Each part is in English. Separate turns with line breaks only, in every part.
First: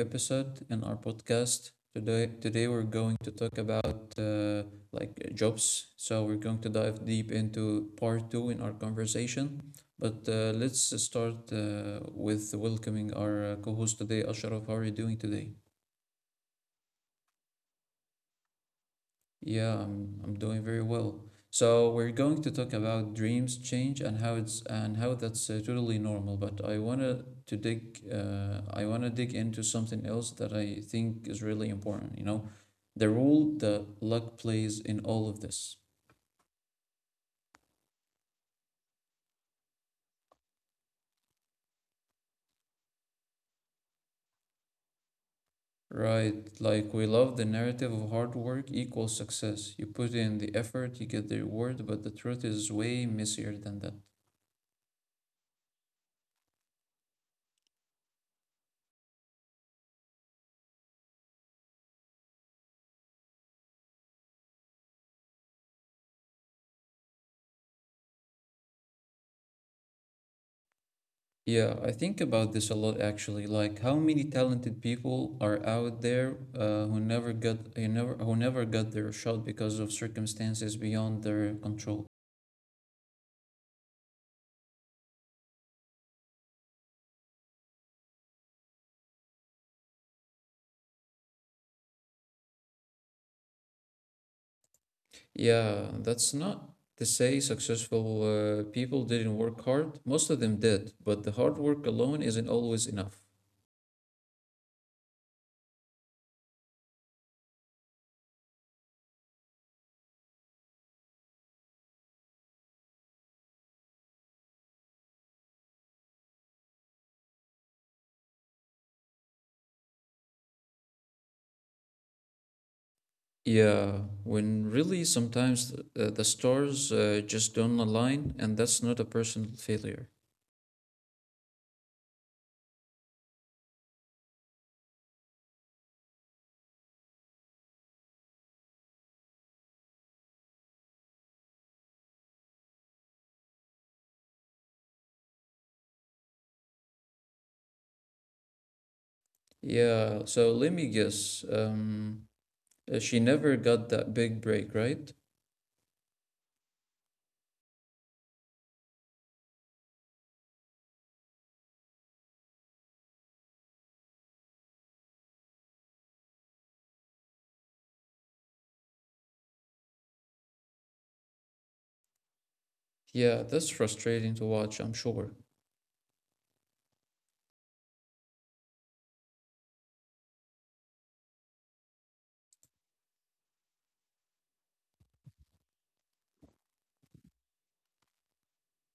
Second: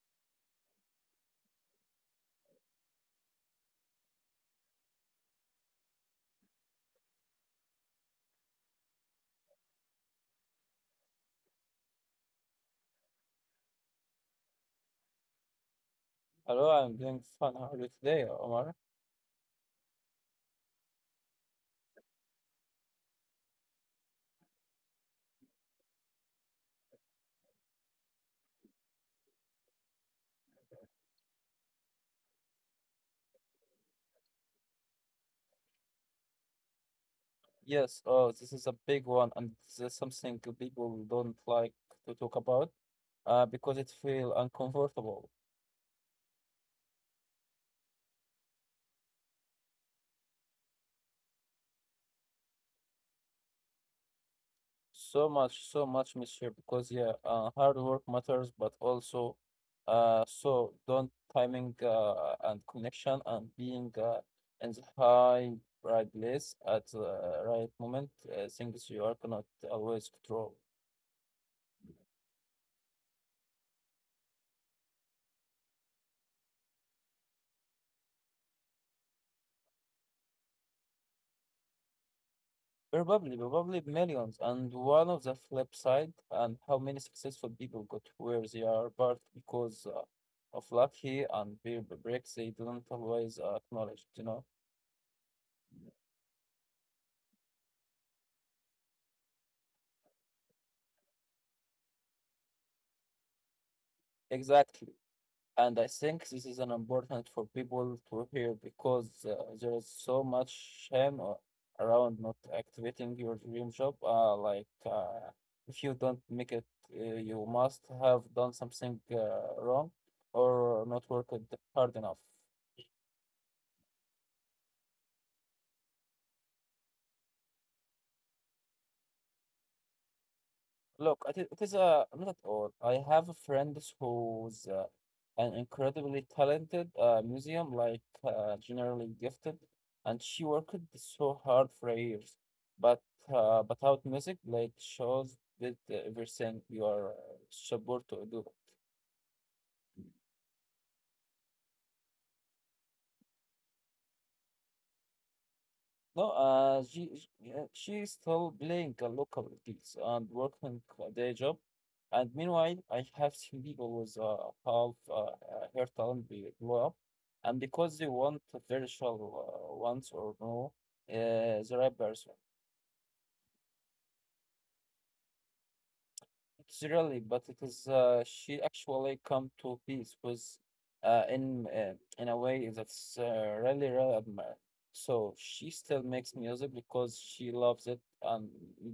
episode in our podcast. Today we're going to talk about jobs. So we're going to dive deep into part 2 in our conversation. But let's start with welcoming our co-host today, Ashraf. How are you doing today?
Hello, I'm doing fine. How are you today, Omar?
Yeah, I'm doing very well. So we're going to talk about dreams change and how it's and how that's totally normal. But I wanna dig into something else that I think is really important, the role that luck plays in all of this.
Yes, oh, this is a big one, and this is something people don't like to talk about because it feel uncomfortable.
Right, like we love the narrative of hard work equals success. You put in the effort, you get the reward, but the truth is way messier than that.
So much, so much, monsieur, because yeah, hard work matters, but also so don't timing and connection and being in the high right place at the right moment, things you are cannot always control.
Yeah, I think about this a lot actually. Like how many talented people are out there who never got their shot because of circumstances beyond their control.
Probably, probably millions. And one of the flip side, and how many successful people got where they are, but because of lucky and peer breaks, they don't always acknowledge, you know?
Yeah, that's not to say successful people didn't work hard. Most of them did, but the hard work alone isn't always enough.
Exactly. And I think this is an important for people to hear because there is so much shame around not activating your dream job. Like, if you don't make it, you must have done something wrong or not worked hard enough.
Yeah, when really sometimes the stars just don't align, and that's not a personal failure.
Look, it is not at all. I have a friend who's an incredibly talented museum, like generally gifted, and she worked so hard for years. But but out music, like shows did everything you are supposed to do.
Yeah, so let me guess. She never got that big break, right?
No, yeah, she's still playing a local gigs and working a day job, and meanwhile, I have seen people with half her talent be blow up, and because they want virtual ones or no, the rappers.
Yeah, that's frustrating to watch, I'm sure.
It's really, but it is she actually come to peace with in in a way that's really really admire. So she still makes music because she loves it and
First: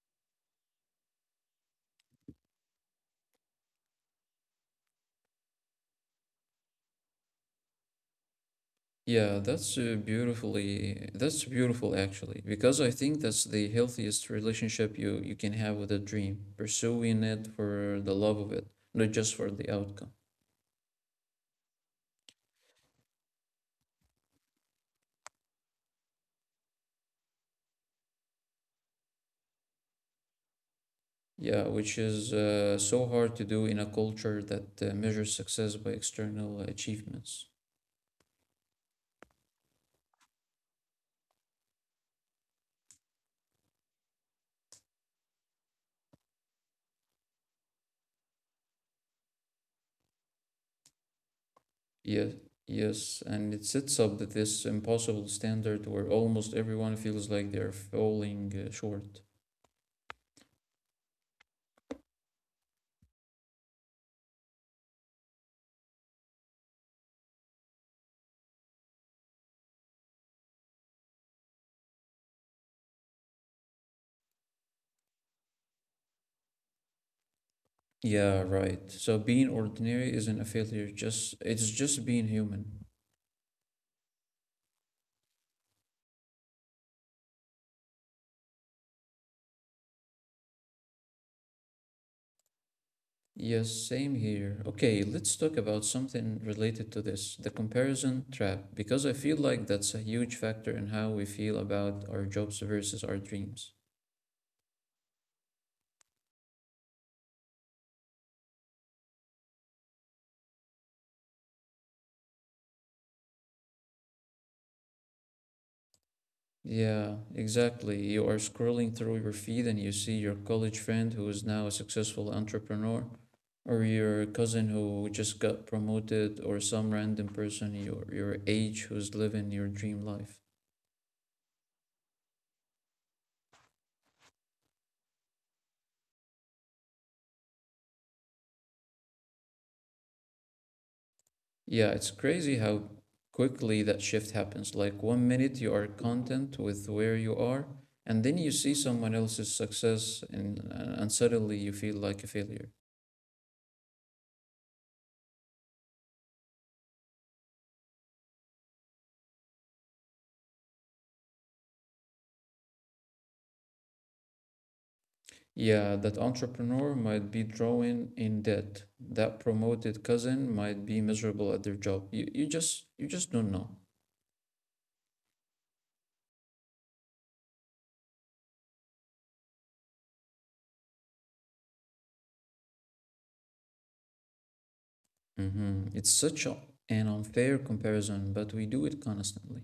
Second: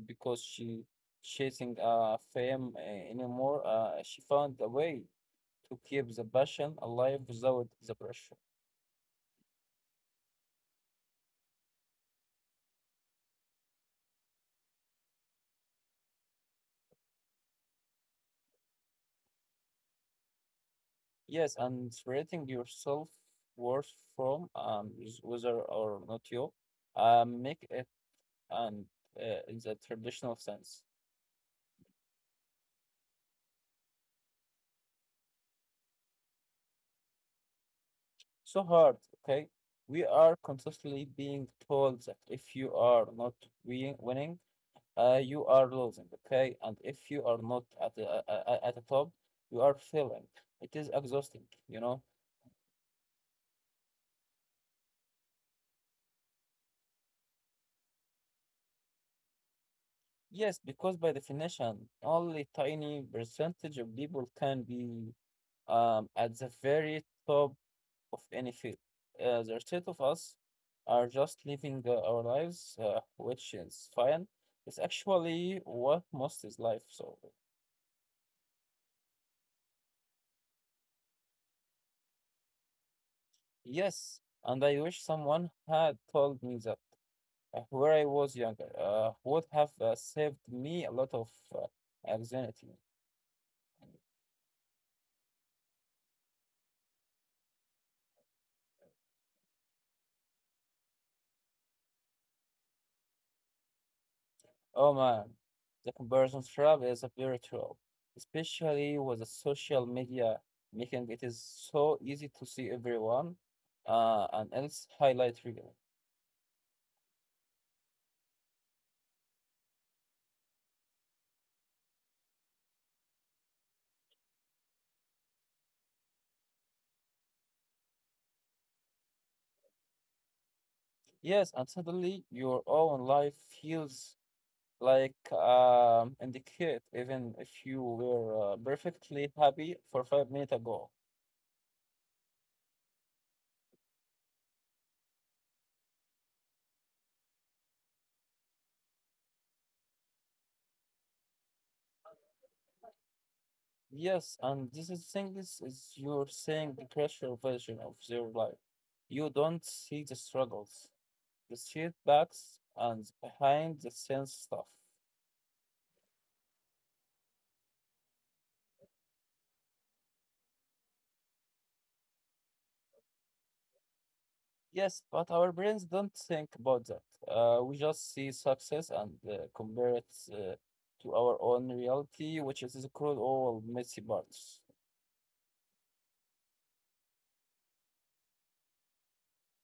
because she chasing fame anymore. She found a way to keep the passion alive without the pressure.
Yeah, that's that's beautiful actually, because I think that's the healthiest relationship you can have with a dream, pursuing it for the love of it, not just for the outcome.
Yes, and separating yourself worth from whether or not you make it and in the traditional sense.
Yeah, which is so hard to do in a culture that measures success by external achievements.
So hard, okay? We are constantly being told that if you are not winning, you are losing, okay? And if you are not at the top, you are failing. It is exhausting, you know?
Yes, yes, and it sets up that this impossible standard where almost everyone feels like they're falling short.
Yes, because by definition, only tiny percentage of people can be at the very top of any field. The state of us are just living our lives, which is fine. It's actually what most is life. So,
Yeah, right. So being ordinary isn't a failure, just it's just being human.
yes, and I wish someone had told me that where I was younger would have saved me a lot of anxiety.
Yes, same here. Okay, let's talk about something related to this, the comparison trap, because I feel like that's a huge factor in how we feel about our jobs versus our dreams.
Oh man, the comparison trap is a very trap, especially with the social media making it is so easy to see everyone and else highlight reel.
Yeah, exactly. You are scrolling through your feed and you see your college friend who is now a successful entrepreneur, or your cousin who just got promoted, or some random person your age who's living your dream life.
Yes, and suddenly your own life feels like indicate, even if you were perfectly happy for 5 minutes ago.
Yeah, it's crazy how quickly that shift happens. Like one minute you are content with where you are, and then you see someone else's success and suddenly you feel like a failure.
Yes, and this is thing is you're seeing the crucial version of their life. You don't see the struggles, the setbacks, and behind the scenes stuff.
Yeah, that entrepreneur might be drawing in debt. That promoted cousin might be miserable at their job. You just don't know.
Yes, but our brains don't think about that. We just see success and compare it uh, to our own reality, which is the cruel old messy parts.
It's such an unfair comparison, but we do it constantly.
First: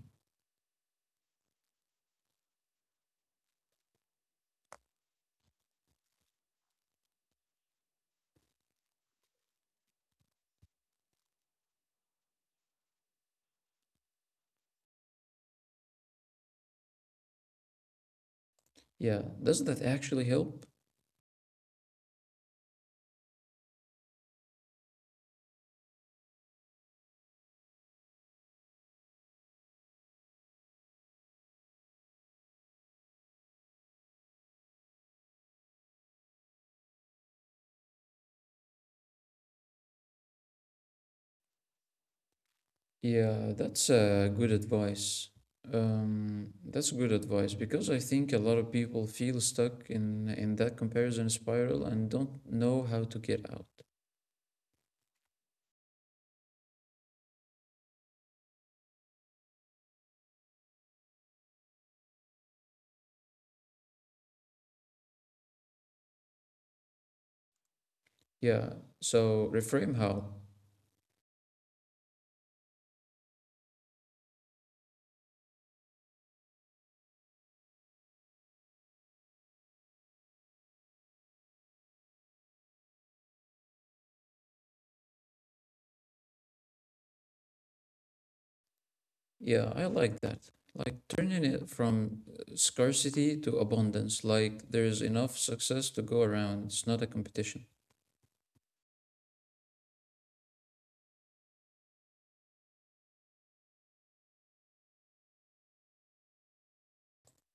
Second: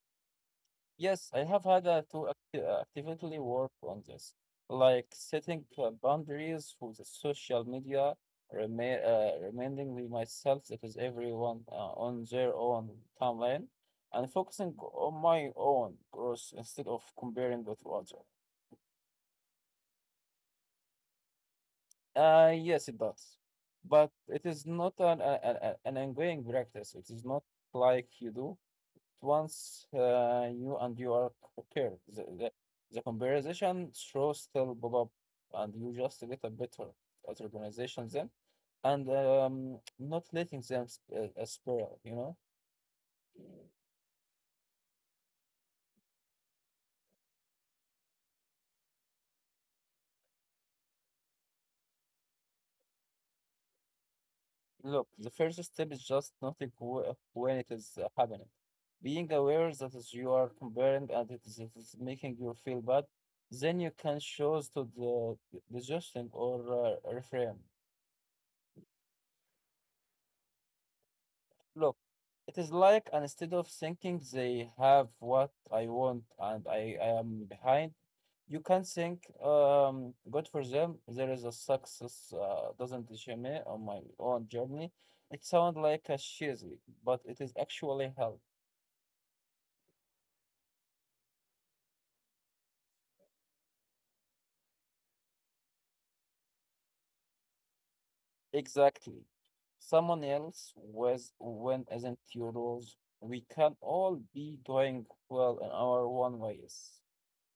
Yes, I have had to actively work on this, like setting boundaries for the social media, reminding me myself that is everyone on their own timeline, and focusing on my own growth instead of comparing with others.
Yeah, does that actually help?
Yes, it does. But it is not an, a- an ongoing practice. It is not like you do it once you and you are prepared. The conversation shows still pop up and you just get a better at organization then and not letting them spiral, you know?
Yeah, that's good advice. That's good advice because I think a lot of people feel stuck in that comparison spiral and don't know how to get out.
Look, the first step is just noting when it is happening. Being aware that is you are comparing and it is making you feel bad, then you can choose to the digestion or refrain.
Yeah, so reframe how.
Look, it is like and instead of thinking they have what I want and I am behind, you can think, good for them. There is a success doesn't disappoint me on my own journey. It sounds like a cheesy, but it is actually help.
Yeah, I like that. Like turning it from scarcity to abundance, like there's enough success to go around. It's not a competition.
Exactly. Someone else was when isn't your rules. We can all be doing well in our own ways.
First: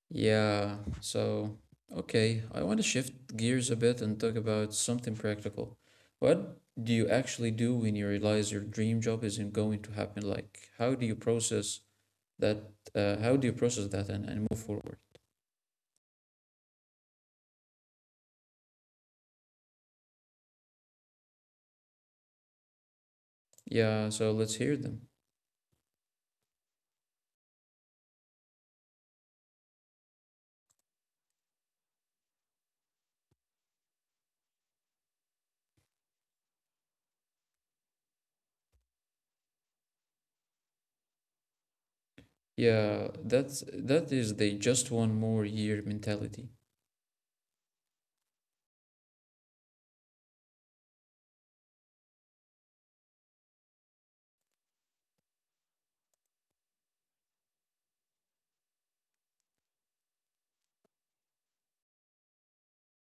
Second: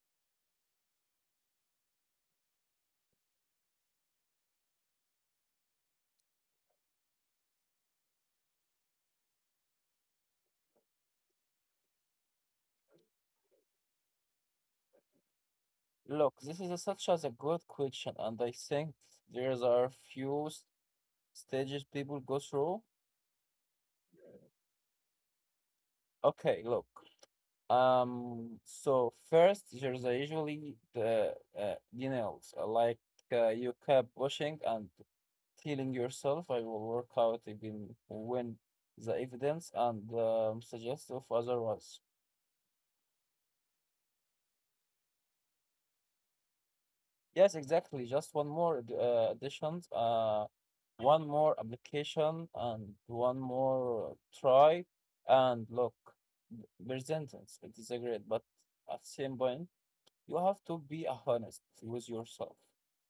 Yeah, so okay, I want to shift gears a bit and talk about something practical. What do you actually do when you realize your dream job isn't going to happen? Like, how do you process that? How do you process that and move forward?
Look, this is a, such as a good question, and I think there's are few stages people go through.
Yeah, so let's hear them.
Okay, look, so first, there's usually the denials, like you kept pushing and telling yourself, I will work out even when the evidence and suggest of otherwise.
Yeah, that's that is the just one more year mentality.
Yes, exactly. Just one more additions, one more application, and one more try. And look, persistence, it is a great, but at the same point. You have to be honest with yourself,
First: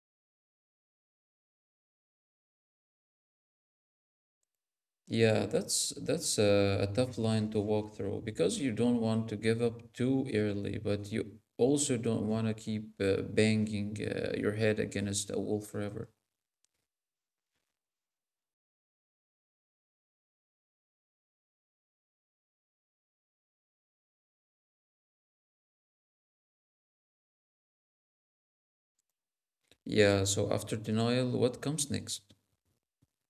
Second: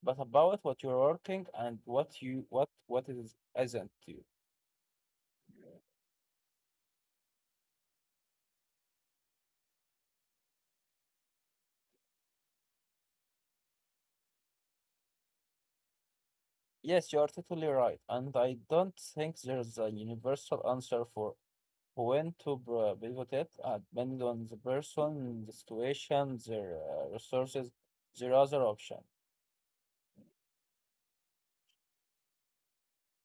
but about what you're working and what is isn't you.
Yeah, that's a tough line to walk through because you don't want to give up too early, but you also don't want to keep banging your head against a wall forever.
Yes, you are totally right, and I don't think there's a universal answer for when to pivot, it, depending on the person, the situation, their resources, their other option.
Yeah, so after denial, what comes next?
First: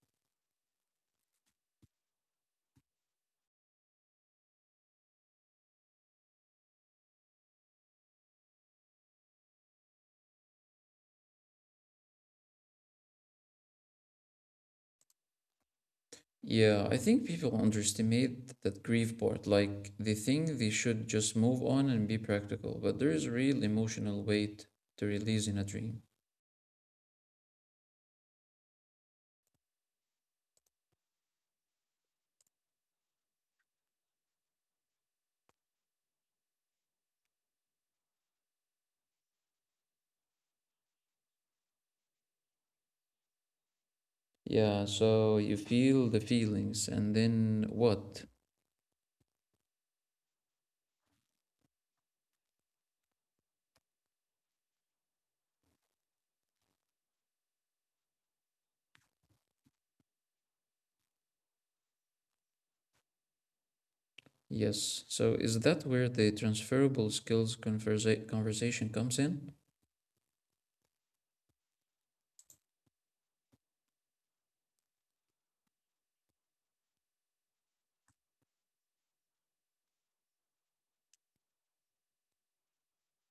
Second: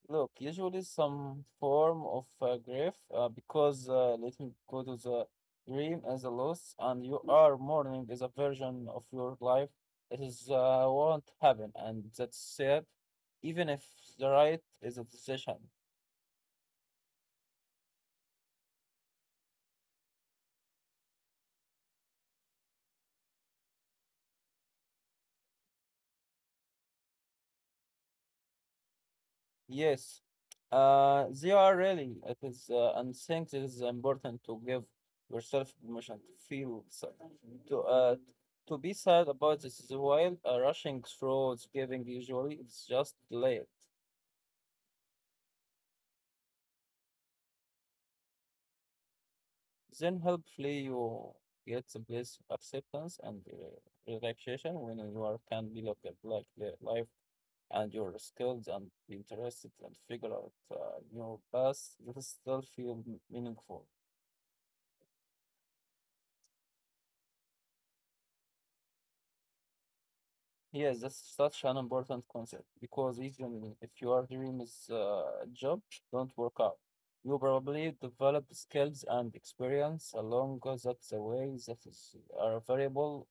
Look, usually some form of grief because let me go to the dream as a loss, and you are mourning is a version of your life that is won't happen, and that's sad, even if the right is a decision.
Yeah, I think people underestimate that grief part. Like they think they should just move on and be practical, but there is real emotional weight to release in a dream.
Yes, they are really. It is, and think it is important to give yourself permission to feel sad, to uh, to be sad about this is while rushing through giving usually it's just delayed.
Yeah, so you feel the feelings, and then what?
Then helpfully you get the bliss acceptance and relaxation when you are can be look at like the life and your skills and be interested and figure out new paths that still feel meaningful.
Yes. So is that where the transferable skills conversation comes in?
Yes, that's such an important concept because even if your dream is a job don't work out, you probably develop skills and experience along that the way that is are variable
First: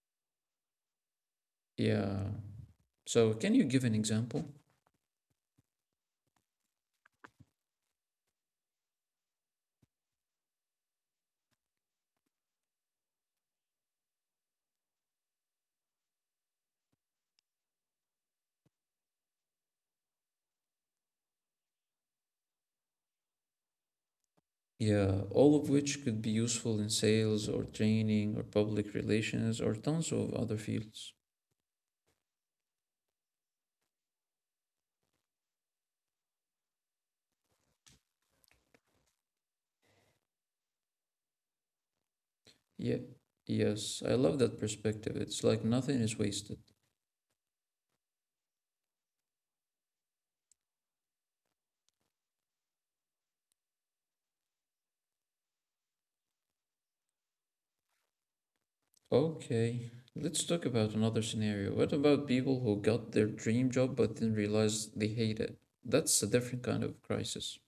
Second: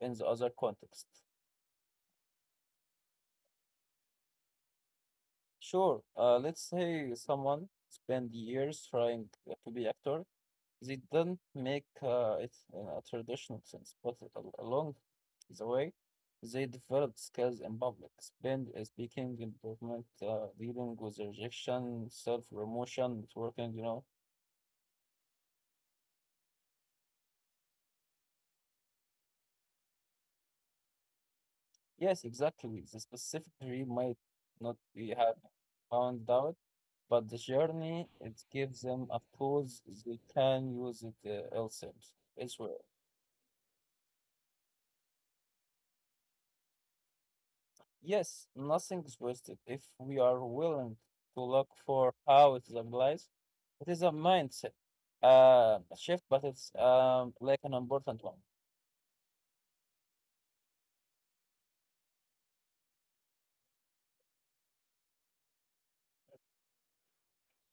in the other context.
Yeah. So can you give an example?
Sure, let's say someone spend years trying to be actor. They didn't make it in a traditional sense, but along the way, they developed skills in public, spend, speaking, improvement, dealing with rejection, self-promotion, networking.
Yeah, all of which could be useful in sales or training or public relations or tons of other fields.
Yes, exactly. The specific degree might not be have found out, but the journey, it gives them a tools they can use it elsewhere.
Yeah. Yes, I love that perspective. It's like nothing is wasted.
Yes, nothing's wasted if we are willing to look for how it applies. It is a mindset shift, but it's like an important one.
Okay, let's talk about another scenario. What about people who got their dream job but then realized they hate it? That's a different kind of crisis.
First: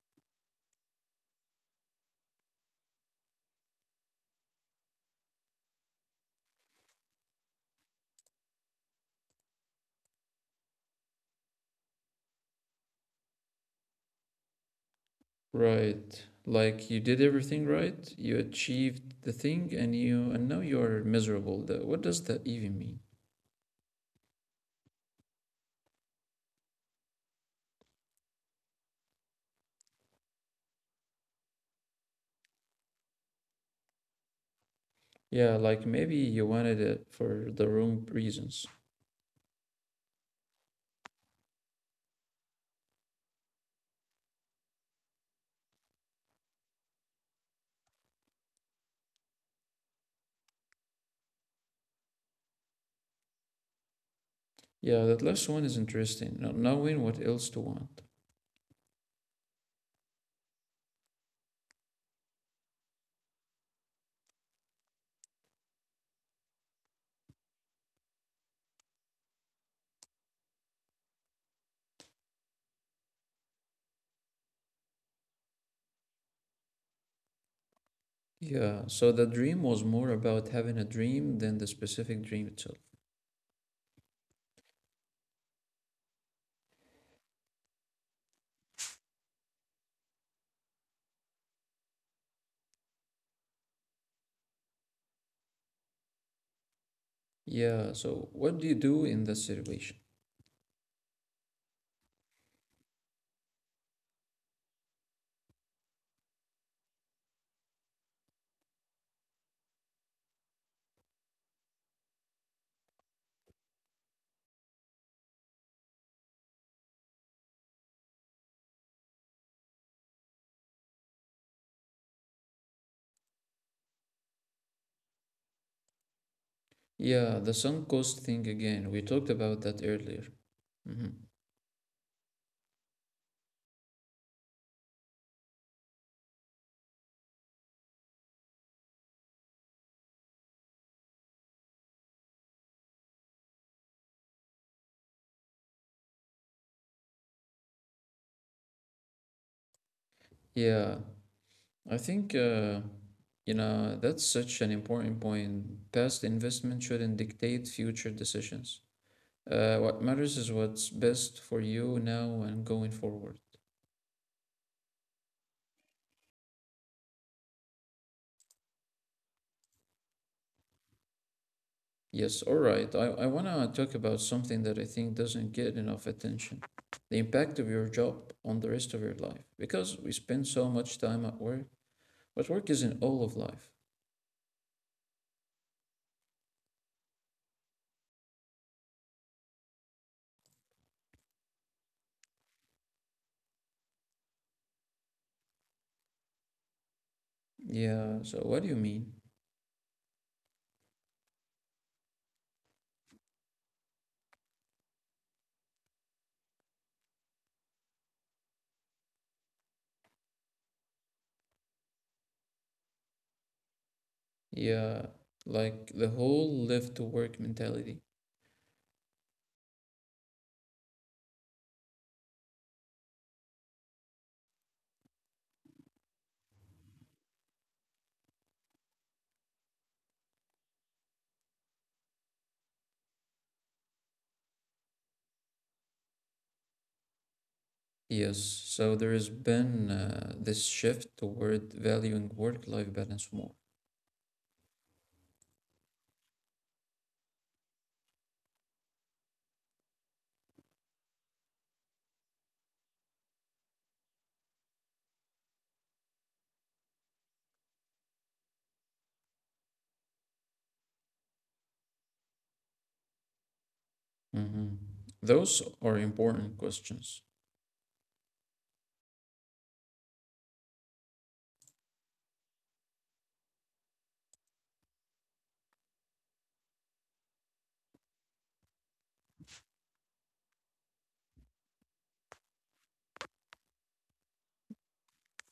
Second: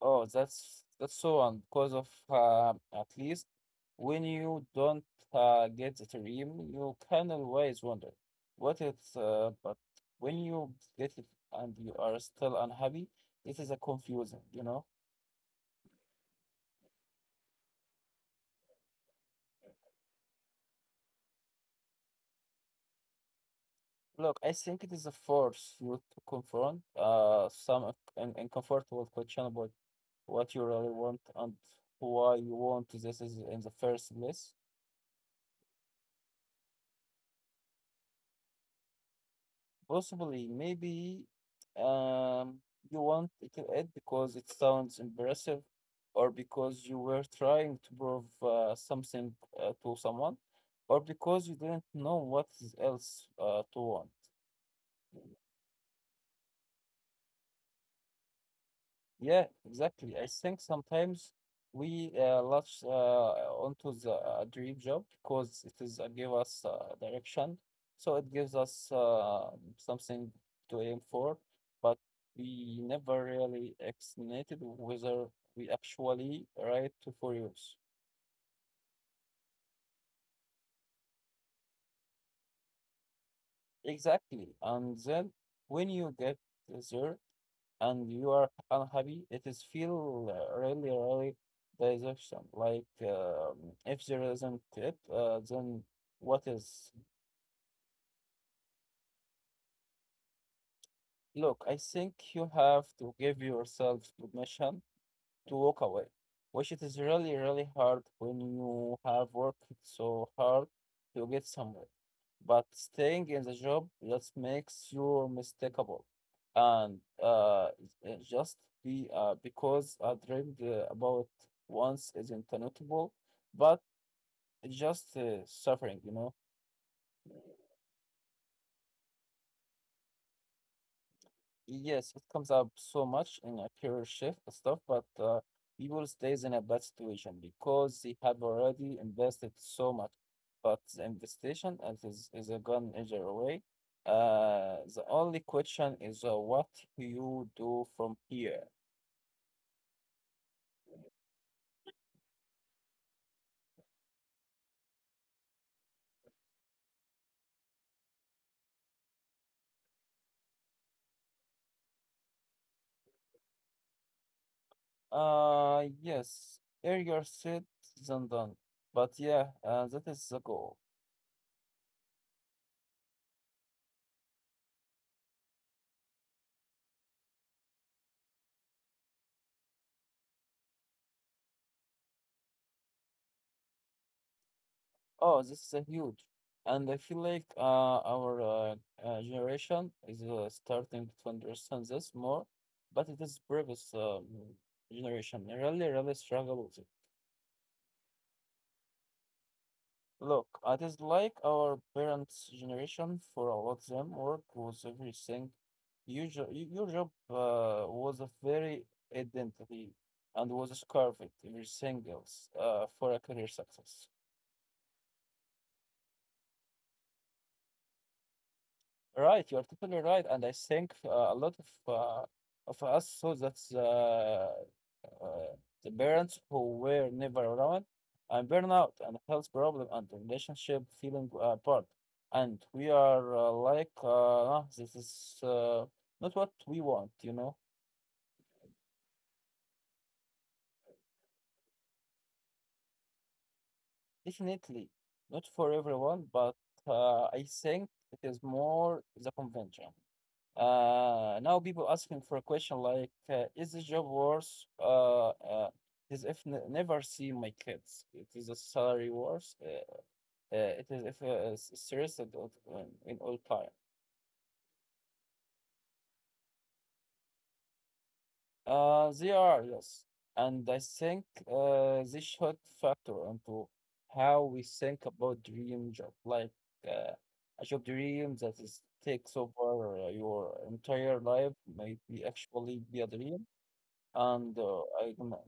Oh, that's so on because of at least when you don't get the dream, you can always wonder what it's. But when you get it and you are still unhappy, it is a confusing.
Right. Like you did everything right, you achieved the thing and you and now you're miserable. That what does that even mean?
Look, I think it is a force you to confront some uncomfortable question about what you really want and why you want this is in the first place.
Yeah, like maybe you wanted it for the wrong reasons.
Possibly, maybe um you want it to add because it sounds impressive or because you were trying to prove something to someone or because you didn't know what is else to want.
Yeah, that last one is interesting. Not knowing what else to want.
Yeah, exactly. I think sometimes we latch onto the dream job because it is give us direction, so it gives us something to aim for, but we never really estimated whether we actually right to for use.
Yeah, so the dream was more about having a dream than the specific dream itself.
Exactly. And then when you get there and you are unhappy, it is feel really, really deception. Like if there isn't it, then what is?
Yeah, so what do you do in that situation?
Look, I think you have to give yourself permission to walk away, which it is really, really hard when you have worked so hard to get somewhere. But staying in the job just makes you mistakeable, and just be because I dreamed about once isn't notable, but it's just suffering.
Yeah, the sunk cost thing again. We talked about that earlier. hmm
Yes, it comes up so much in a career shift and stuff, but people stays in a bad situation because they have already invested so much. But the investigation is a gone either away. The only question is what you do from here.
Yeah, I think You know, that's such an important point. Past investment shouldn't dictate future decisions. What matters is what's best for you now and going forward.
Yes, earlier said than done. But yeah, that is the goal.
Yes, all right. I want to talk about something that I think doesn't get enough attention the impact of your job on the rest of your life. Because we spend so much time at work, but work isn't all of life.
Oh, this is a huge. And I feel like our generation is starting to understand this more, but it is previous generation really, really struggle with it.
Yeah, so what do you mean?
Look, it is like our parents' generation for a lot of them work was everything. Your job was a very identity and was scarved everything else for a career success.
Yeah, like the whole live to work mentality.
Right, you are totally right, and I think a lot of uh, of us saw that the parents who were never around, and burnout, and health problem, and the relationship feeling apart, and we are "Ah, this is not what we want."
Yes, so there has been this shift toward valuing work-life balance more.
Definitely not for everyone, but I think it is more the convention. Now people asking for a question like, is the job worse? Is if n never see my kids, it is a salary worse. It is if stressed at in all time.
hmm Those are important questions.
They are, yes, and I think this should factor into how we think about dream job, like uh, a job dream that is takes over your entire life might be actually be a dream. And I don't know.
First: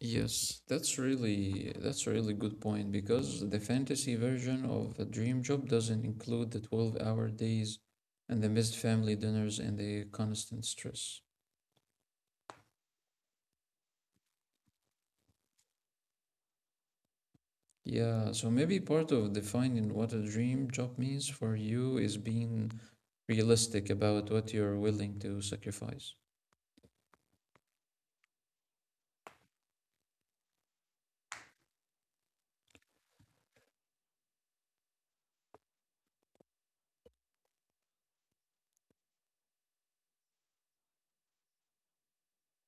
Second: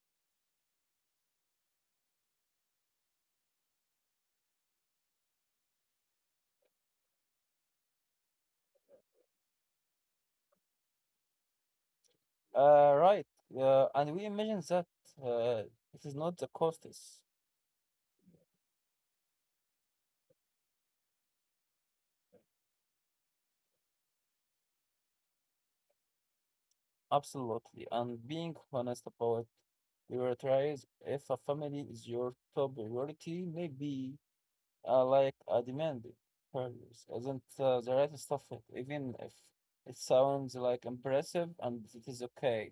Yes, that's really that's a really good point because the fantasy version of a dream job doesn't include the 12-hour days and the missed family dinners and the constant stress.
Right. And we imagine that uh, it is not the cost is
Yeah, so maybe part of defining what a dream job means for you is being realistic about what you're willing to sacrifice.
absolutely. And being honest about your tries, if a family is your top priority, maybe like a demand values isn't the right stuff, even if it sounds like impressive and it is okay.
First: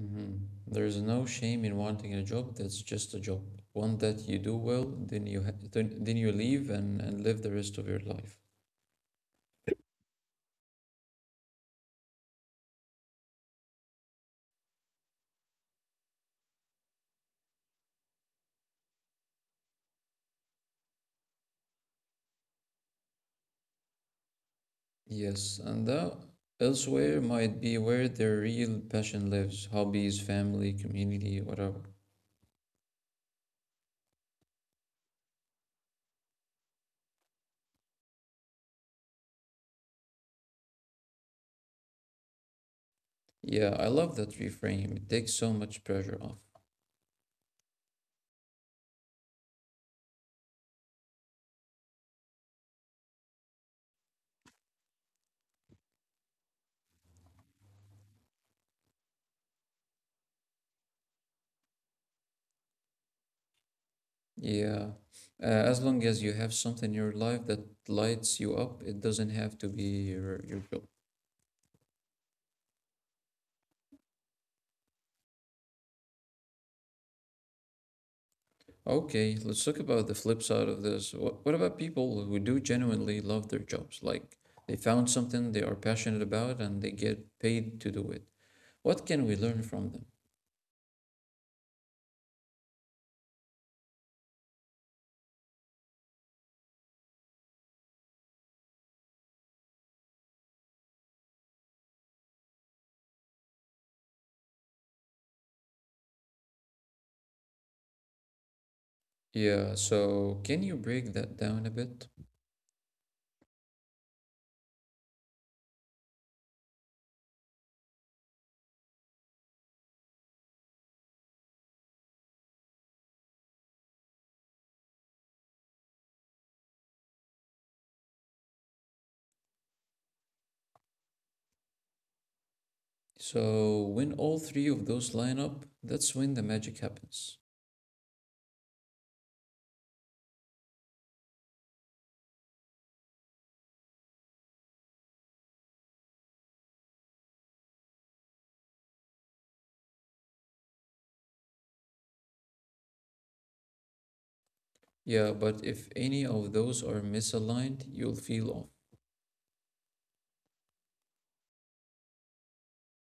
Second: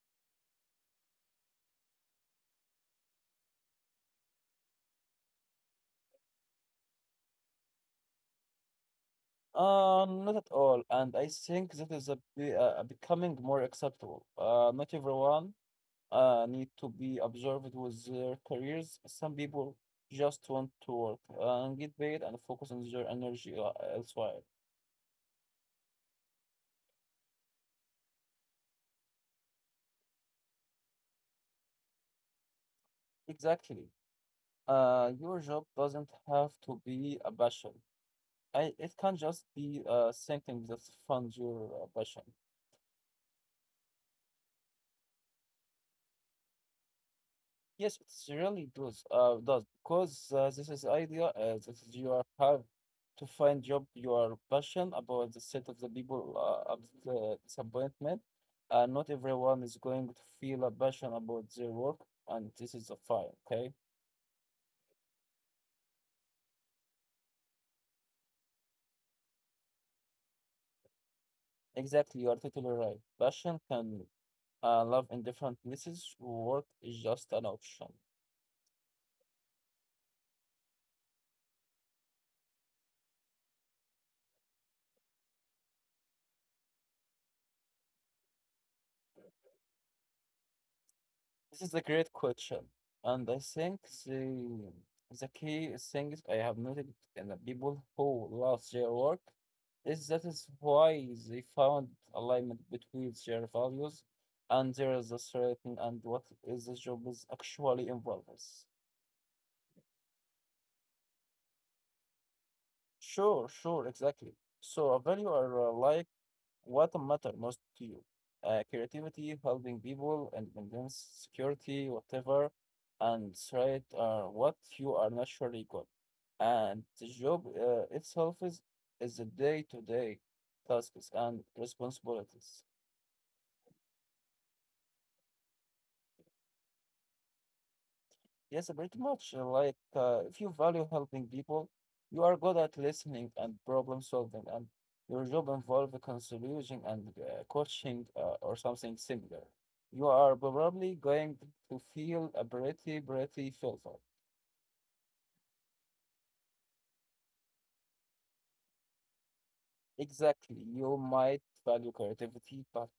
Mhm. There's no shame in wanting a job that's just a job. One that you do well, then you leave and live the rest of your life.
Not at all. And I think that is a, becoming more acceptable. Not everyone need to be observed with their careers. Some people just want to work and get paid and focus on their energy elsewhere.
Yes, and that elsewhere might be where their real passion lives, hobbies, family, community, whatever.
Exactly. Your job doesn't have to be a passion. I, it can just be something that funds your passion.
Yeah, I love that reframe. It takes so much pressure off.
Yes, it's really does because this is idea that is you are have to find job you are passionate about the set of the people of the disappointment. Not everyone is going to feel a passion about their work, and this is a fine. Okay,
Yeah. As long as you have something in your life that lights you up, it doesn't have to be your job.
exactly, you are totally right. Passion can love in different places. Work is just an option.
Okay, let's talk about the flip side of this. What about people who do genuinely love their jobs? Like they found something they are passionate about and they get paid to do it. What can we learn from them?
This is a great question, and I think the the key things I have noted in the people who lost their work is that is why they found alignment between their values and there is a certain and what is the job is actually involves.
Yeah, so can you break that down a bit?
Sure, sure, exactly. So a value are like, what matter most to you? Creativity, helping people, independence, security, whatever, and threat are what you are naturally good. And the job itself is the day-to-day tasks and responsibilities.
So when all three of those line up, that's when the magic happens.
Yes, pretty much. Like, if you value helping people, you are good at listening and problem solving, and your job involves counseling and coaching or something similar. You are probably going to feel a pretty, pretty fulfilled.
Yeah, but if any of those are misaligned, you'll feel off.
Exactly. You might value creativity, but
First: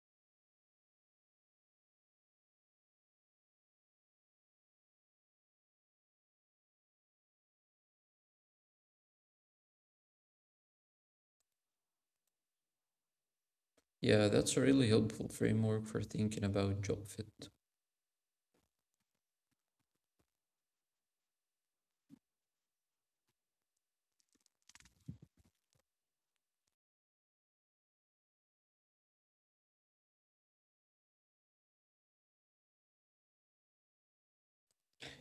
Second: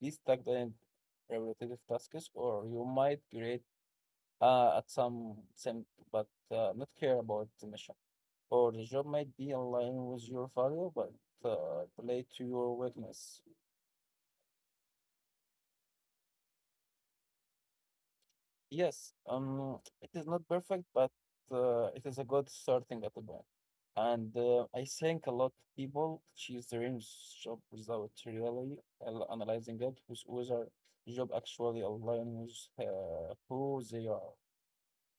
be stuck in repetitive tasks, or you might create at some but not care about the mission. Or the job might be aligned with your value but play to your weakness.
Yeah, that's a really helpful framework for thinking about job fit.
Yes, it is not perfect, but it is a good starting at the point. And I think a lot of people choose their own job without really analyzing it, with whether job actually aligns with who they are.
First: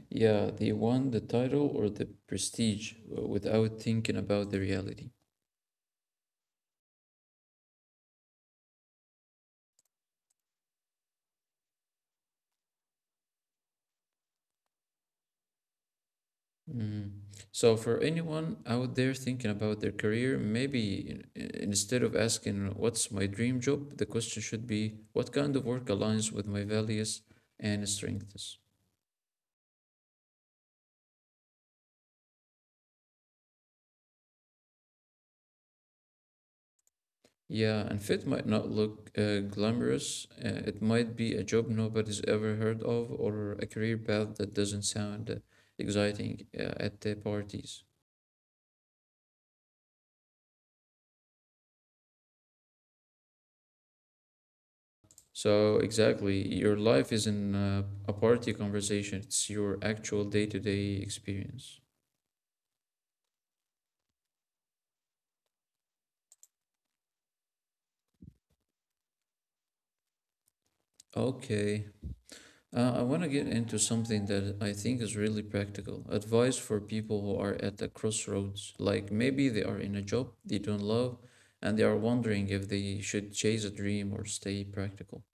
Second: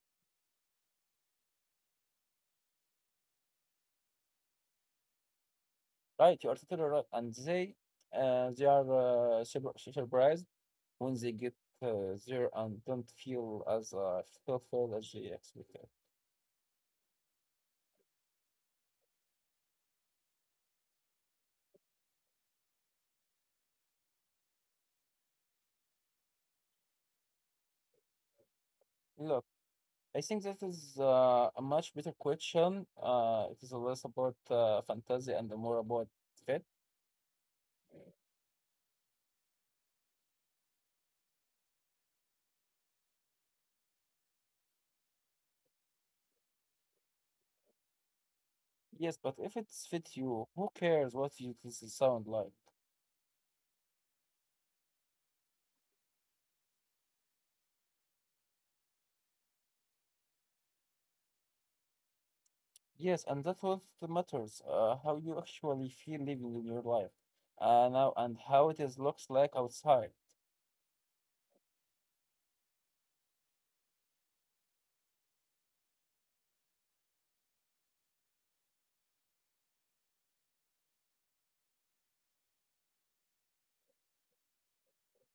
Yeah, they won the title or the prestige without thinking about the reality.
Right, you are totally right, and they are surprised when they get there and don't feel as fearful as they expected.
Mm. So, for anyone out there thinking about their career, maybe instead of asking, What's my dream job? The question should be, What kind of work aligns with my values and strengths?
Look, I think that is a much better question. It is less about fantasy and more about fit.
Yeah, and fit might not look glamorous. It might be a job nobody's ever heard of or a career path that doesn't sound exciting at the parties.
Yes, but if it's fit you, who cares what you this is sound like?
So, exactly, your life isn't a party conversation, it's your actual day to day experience.
Yes, and that's what matters. How you actually feel living in your life, now and how it is looks like outside.
Okay, I want to get into something that I think is really practical advice for people who are at the crossroads. Like maybe they are in a job they don't love and they are wondering if they should chase a dream or stay practical.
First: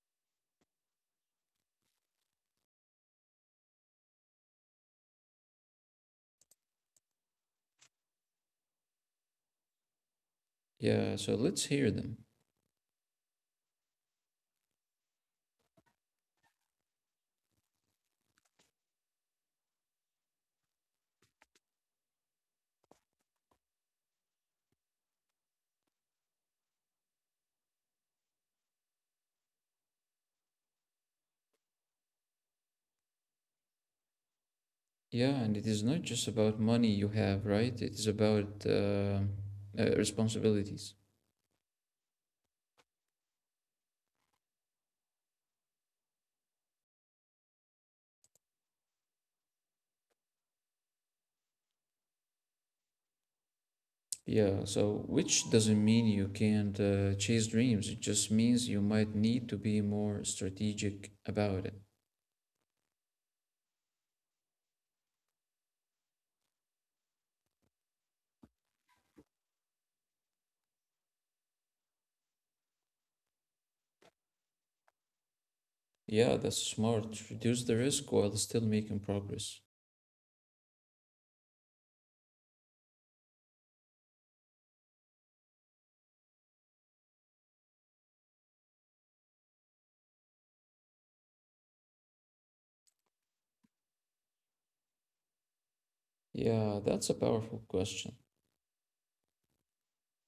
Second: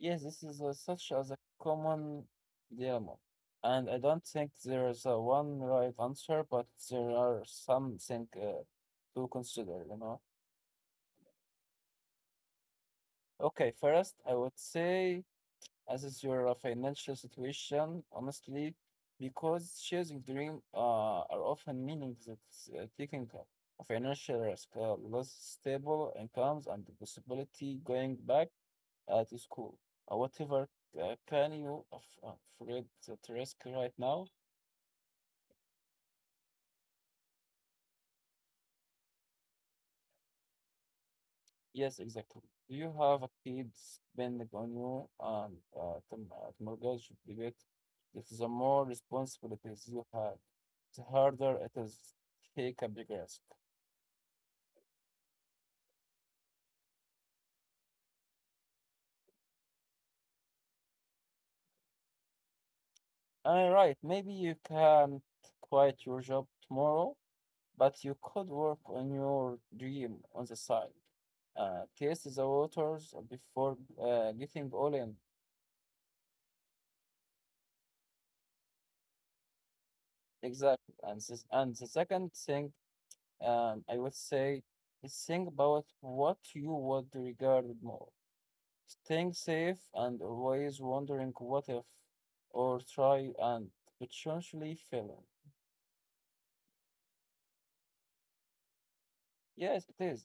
Yes, this is such as a common dilemma, and I don't think there is a one right answer, but there are something to consider, you know.
Yeah, so let's hear them.
Okay, first, I would say as is your financial situation, honestly, because chasing dream are often meaning that it's, taking a financial risk, less stable incomes, and the possibility going back at school. Whatever can you afraid that risk right now?
Yeah, and it is not just about money you have, right? It is about responsibilities.
Yes, exactly. Do you have a kid spending on you and the mortgage debate? It is the more responsibilities you have, the harder it is to take a big risk.
Yeah, so which doesn't mean you can't chase dreams. It just means you might need to be more strategic about it.
All right, maybe you can quit your job tomorrow, but you could work on your dream on the side. Taste the waters before getting all in.
Yeah, that's smart. Reduce the risk while still making progress.
Exactly. And this, and the second thing, I would say is think about what you would regard more. Staying safe and always wondering what if, or try and potentially failing.
Yeah, that's a powerful question.
Yes, it is.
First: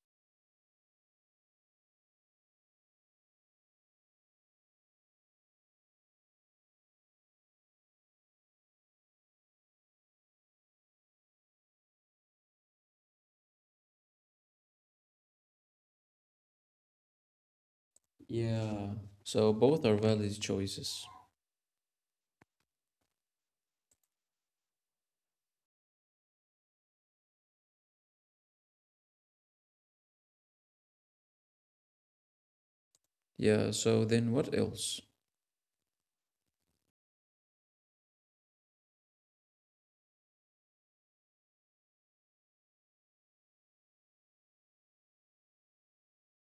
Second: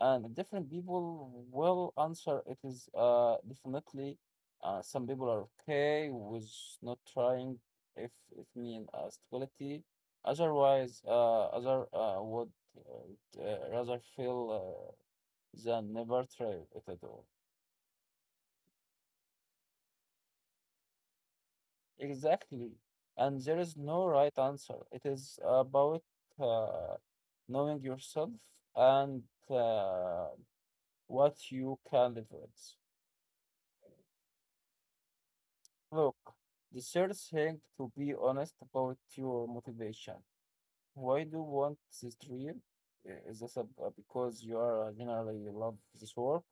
And different people will answer it is definitely some people are okay with not trying if it mean stability. Otherwise, other would rather feel than never try it at all.
Yeah, so both are valid choices.
Exactly. And there is no right answer. It is about uh, knowing yourself and uh, what you can live with.
Yeah, so then what else?
Look, the third thing to be honest about your motivation. Why do you want this dream? Is this because you are generally you love this work,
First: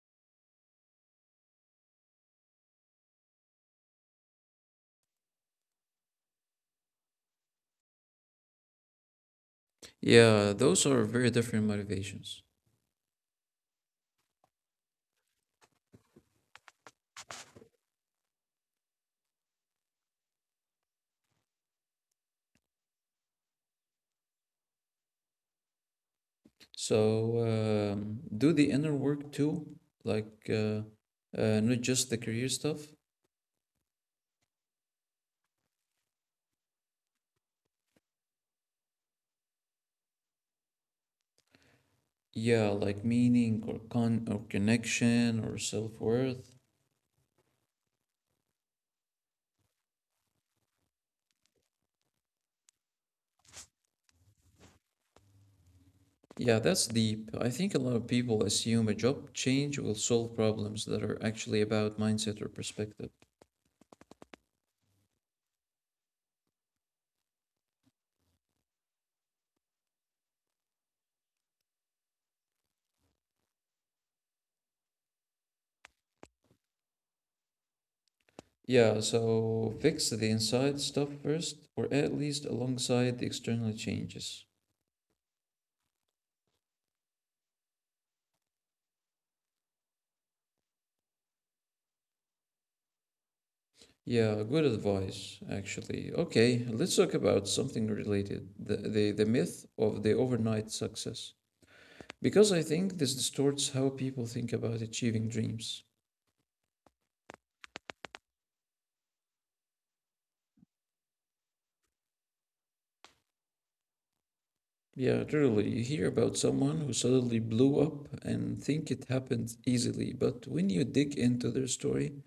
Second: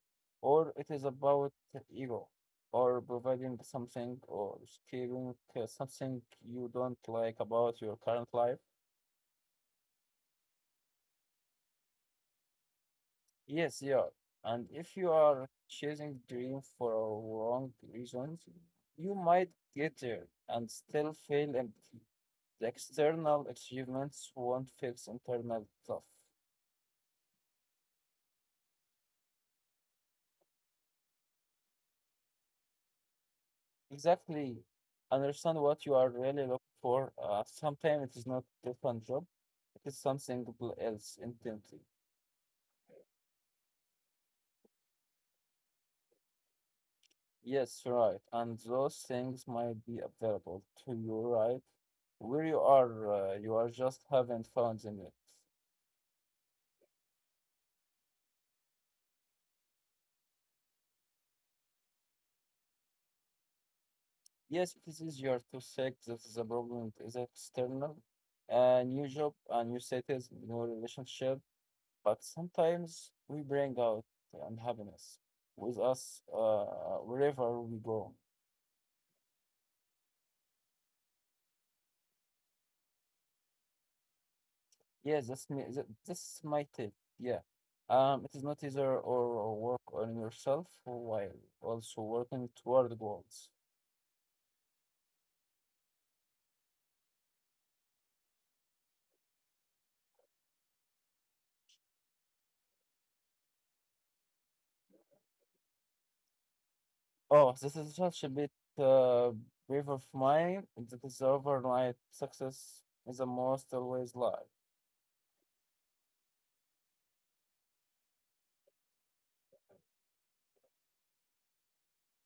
or it is about ego, or providing something, or escaping something you don't like about your current life?
Yeah, those are very different motivations.
Yes, yeah. And if you are chasing dream for wrong reasons, you might get there and still feel empty. The external achievements won't fix internal stuff.
So do the inner work too, like uh, not just the career stuff.
Exactly. Understand what you are really looking for. Sometimes it is not the fun job, it is something else intently.
Yeah, like meaning or connection or self-worth.
Yes, right. And those things might be available to you, right? Where you are just haven't found them yet.
Yeah, that's deep. I think a lot of people assume a job change will solve problems that are actually about mindset or perspective.
Yes, it is easier to say that the problem is external, a new job, a new status, new relationship, but sometimes we bring out the unhappiness with us wherever we go.
Yeah, so fix the inside stuff first, or at least alongside the external changes.
Yeah, that's me. That's my tip. Yeah. It is not either or work on yourself while also working toward goals.
Yeah, good advice, actually. Okay, let's talk about something related, the myth of the overnight success. Because I think this distorts how people think about achieving dreams.
Oh, this is such a bit uh, brief of mine. That is overnight success is a most always lie.
Yeah, truly, you hear about someone who suddenly blew up and think it happened easily, but when you dig into their story,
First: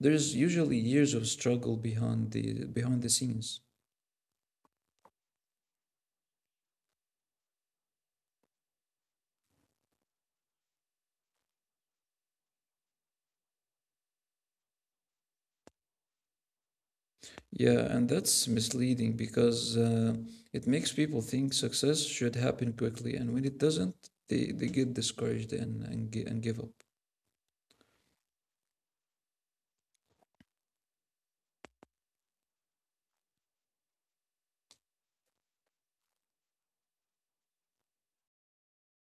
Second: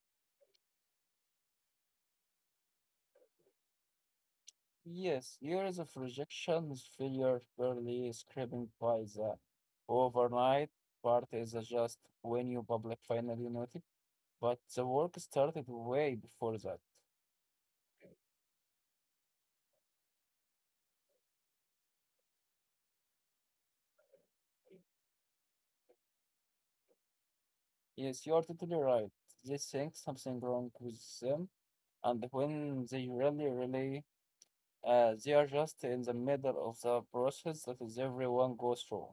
there's usually years of struggle behind the scenes.
Yes, years of rejection, failure, barely scraping by the overnight part is just when you public finally noted, but the work started way before that.
Yeah, and that's misleading because it makes people think success should happen quickly, and when it doesn't, they get discouraged and give up.
Yes, you are totally right. They think something wrong with them, and when they really, really, they are just in the middle of the process that is everyone goes through.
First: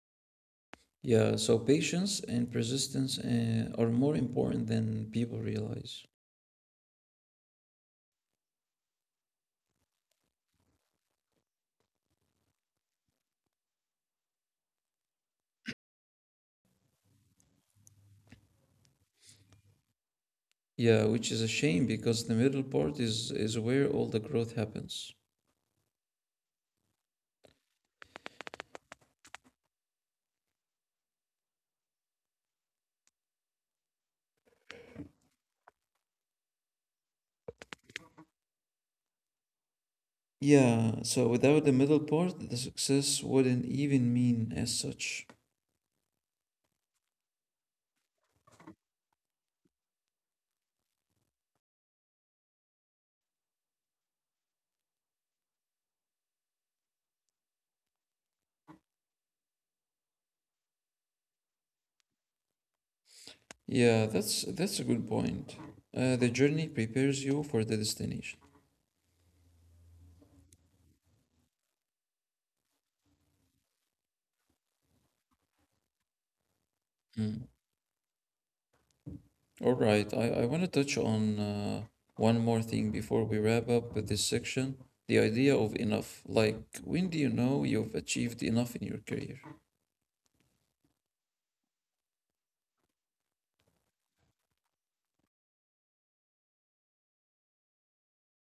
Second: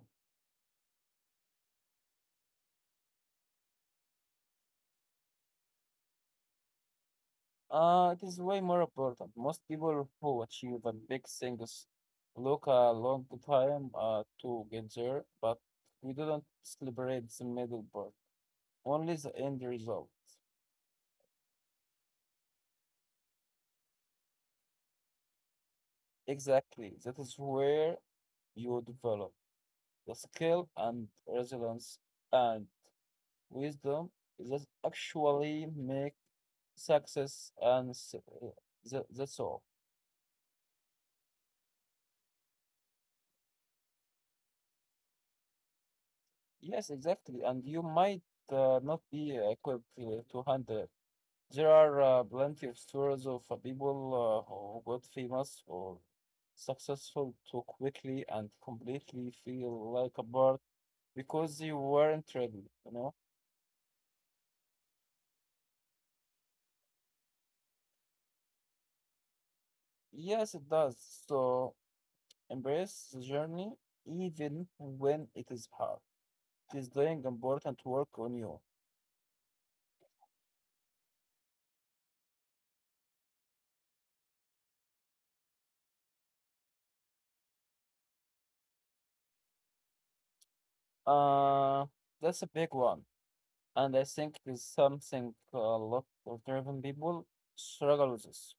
Yeah, so patience and persistence are more important than people realize.
It is way more important. Most people who achieve a big things look a long time to get there, but we don't celebrate the middle part, only the end result.
Yeah, which is a shame because the middle part is where all the growth happens.
Exactly. That is where you develop the skill and resilience and wisdom that actually make success and uh, that's all.
Yeah, so without the middle part, the success wouldn't even mean as such.
Yes, exactly. And you might not be equipped to handle. There are plenty of stories of people who got famous or successful too quickly and completely feel like a bird because they weren't ready, you know?
Yeah, that's a good point. The journey prepares you for the destination.
Yes, it does. So embrace the journey even when it is hard. It is doing
Mm.
important work on you.
All right, I want to touch on one more thing before we wrap up with this section. The idea of enough. Like, when do you know you've achieved enough in your career?
Uh, that's a big one. And I think it is something a lot of driven people struggle with.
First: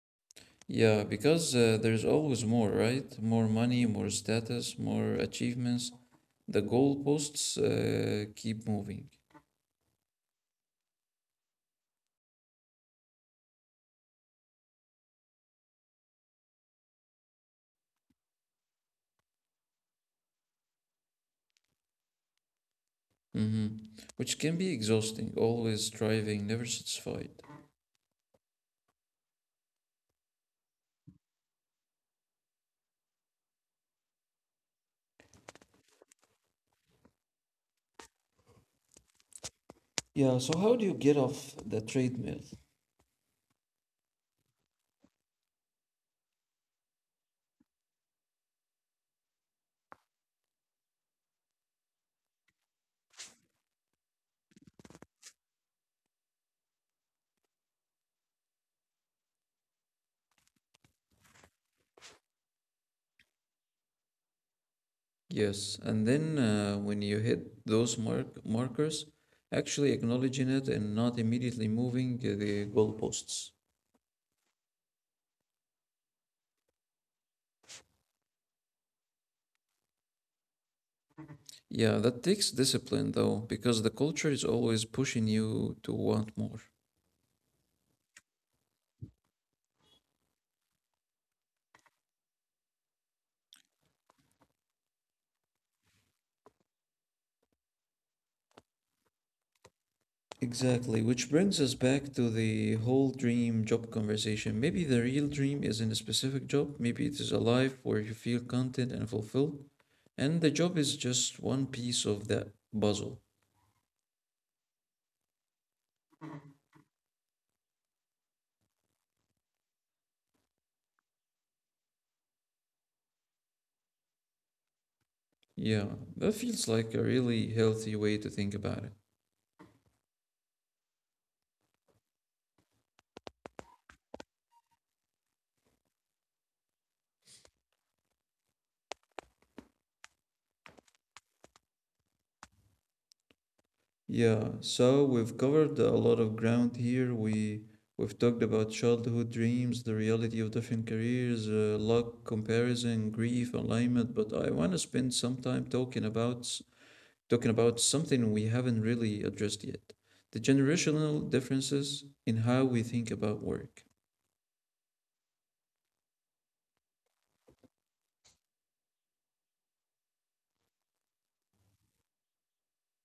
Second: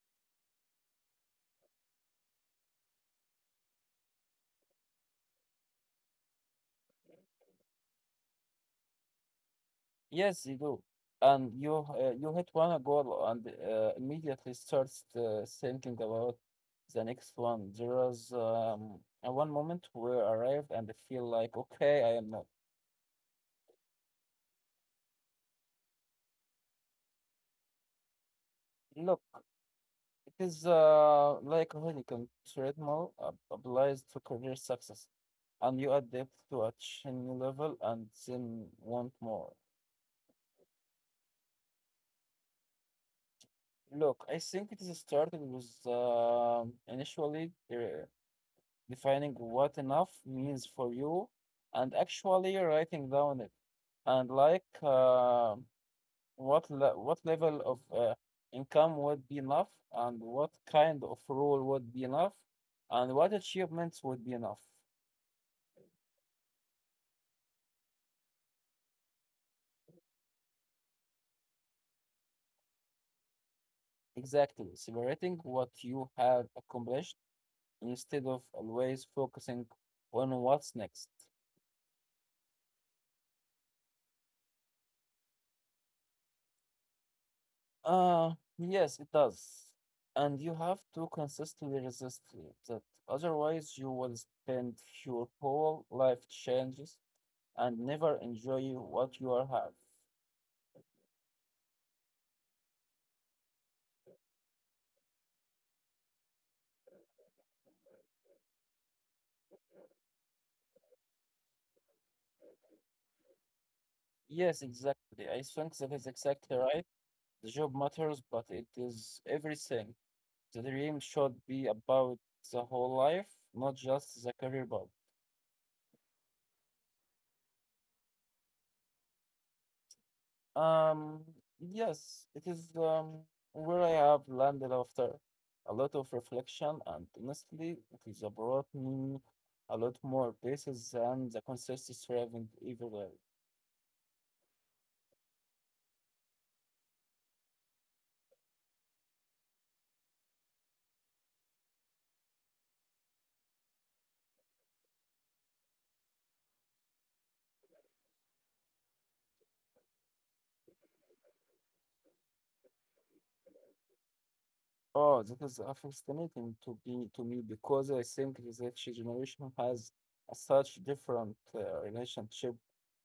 Yeah, because there's always more, right? More money, more status, more achievements. The goalposts keep moving.
Yes, you do. And you hit one goal and immediately starts thinking about the next one. There was one moment where I arrived and I feel like, okay, I am not.
Hmm. Which can be exhausting, always striving, never satisfied.
Look, it is like a honeycomb treadmill applies to career success. And you adapt to a new level and then want more.
Yeah, so how do you get off the treadmill?
Look, I think it is started with initially defining what enough means for you, and actually writing down it. And like what what level of income would be enough, and what kind of role would be enough, and what achievements would be enough.
Yes, and then when you hit those markers, actually acknowledging it and not immediately moving the goalposts.
Exactly, celebrating what you have accomplished instead of always focusing on what's next.
Yeah, that takes discipline though, because the culture is always pushing you to want more.
Uh, yes, it does. And you have to consistently resist it, that otherwise you will spend your whole life changes and never enjoy what you are have.
Exactly, which brings us back to the whole dream job conversation. Maybe the real dream isn't a specific job, maybe it is a life where you feel content and fulfilled, and the job is just one piece of that puzzle.
Yes, exactly. I think that is exactly right. The job matters, but it is everything. The dream should be about the whole life, not just the career path.
Yeah, that feels like a really healthy way to think about it.
Um, yes, it is where I have landed after a lot of reflection, and honestly, it has brought me a lot more places than the consensus striving everywhere.
Yeah, so we've covered a lot of ground here. We've talked about childhood dreams, the reality of different careers, luck, comparison, grief, alignment, but I want to spend some time talking about something we haven't really addressed yet, the generational differences in how we think about work.
Oh, that is fascinating to be to me because I think this each generation has a such different relationship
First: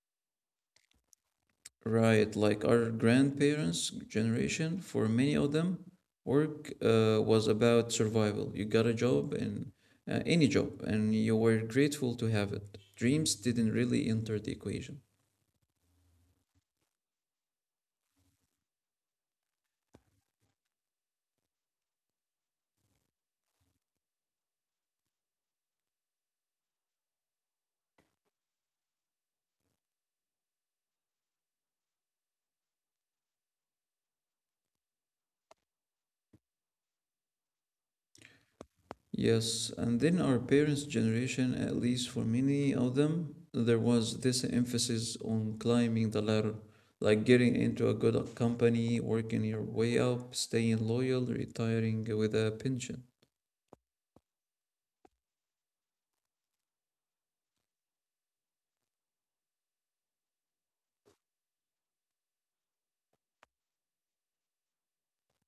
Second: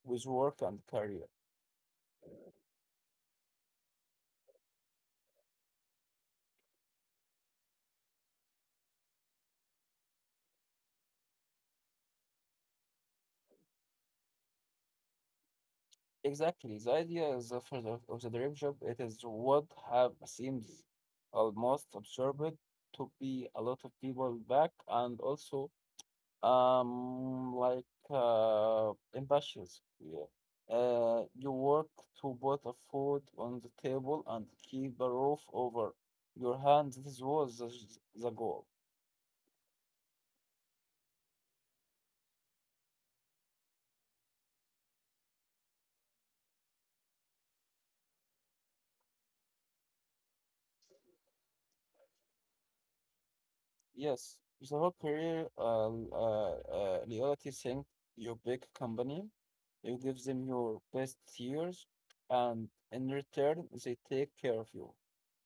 with work and career.
Right, like our grandparents' generation, for many of them, work was about survival. You got a job, and any job, and you were grateful to have it. Dreams didn't really enter the equation.
Exactly. The idea is of the dream job, it is what have seems almost absurd to be a lot of people back and also um like ambitious. Yeah. You work to put a food on the table and keep a roof over your hands. This was the goal.
Yes, and then our parents' generation, at least for many of them, there was this emphasis on climbing the ladder, like getting into a good company, working your way up, staying loyal, retiring with a pension.
Yes, the whole career reality thing, your big company, you give them your best years, and in return, they take care of you.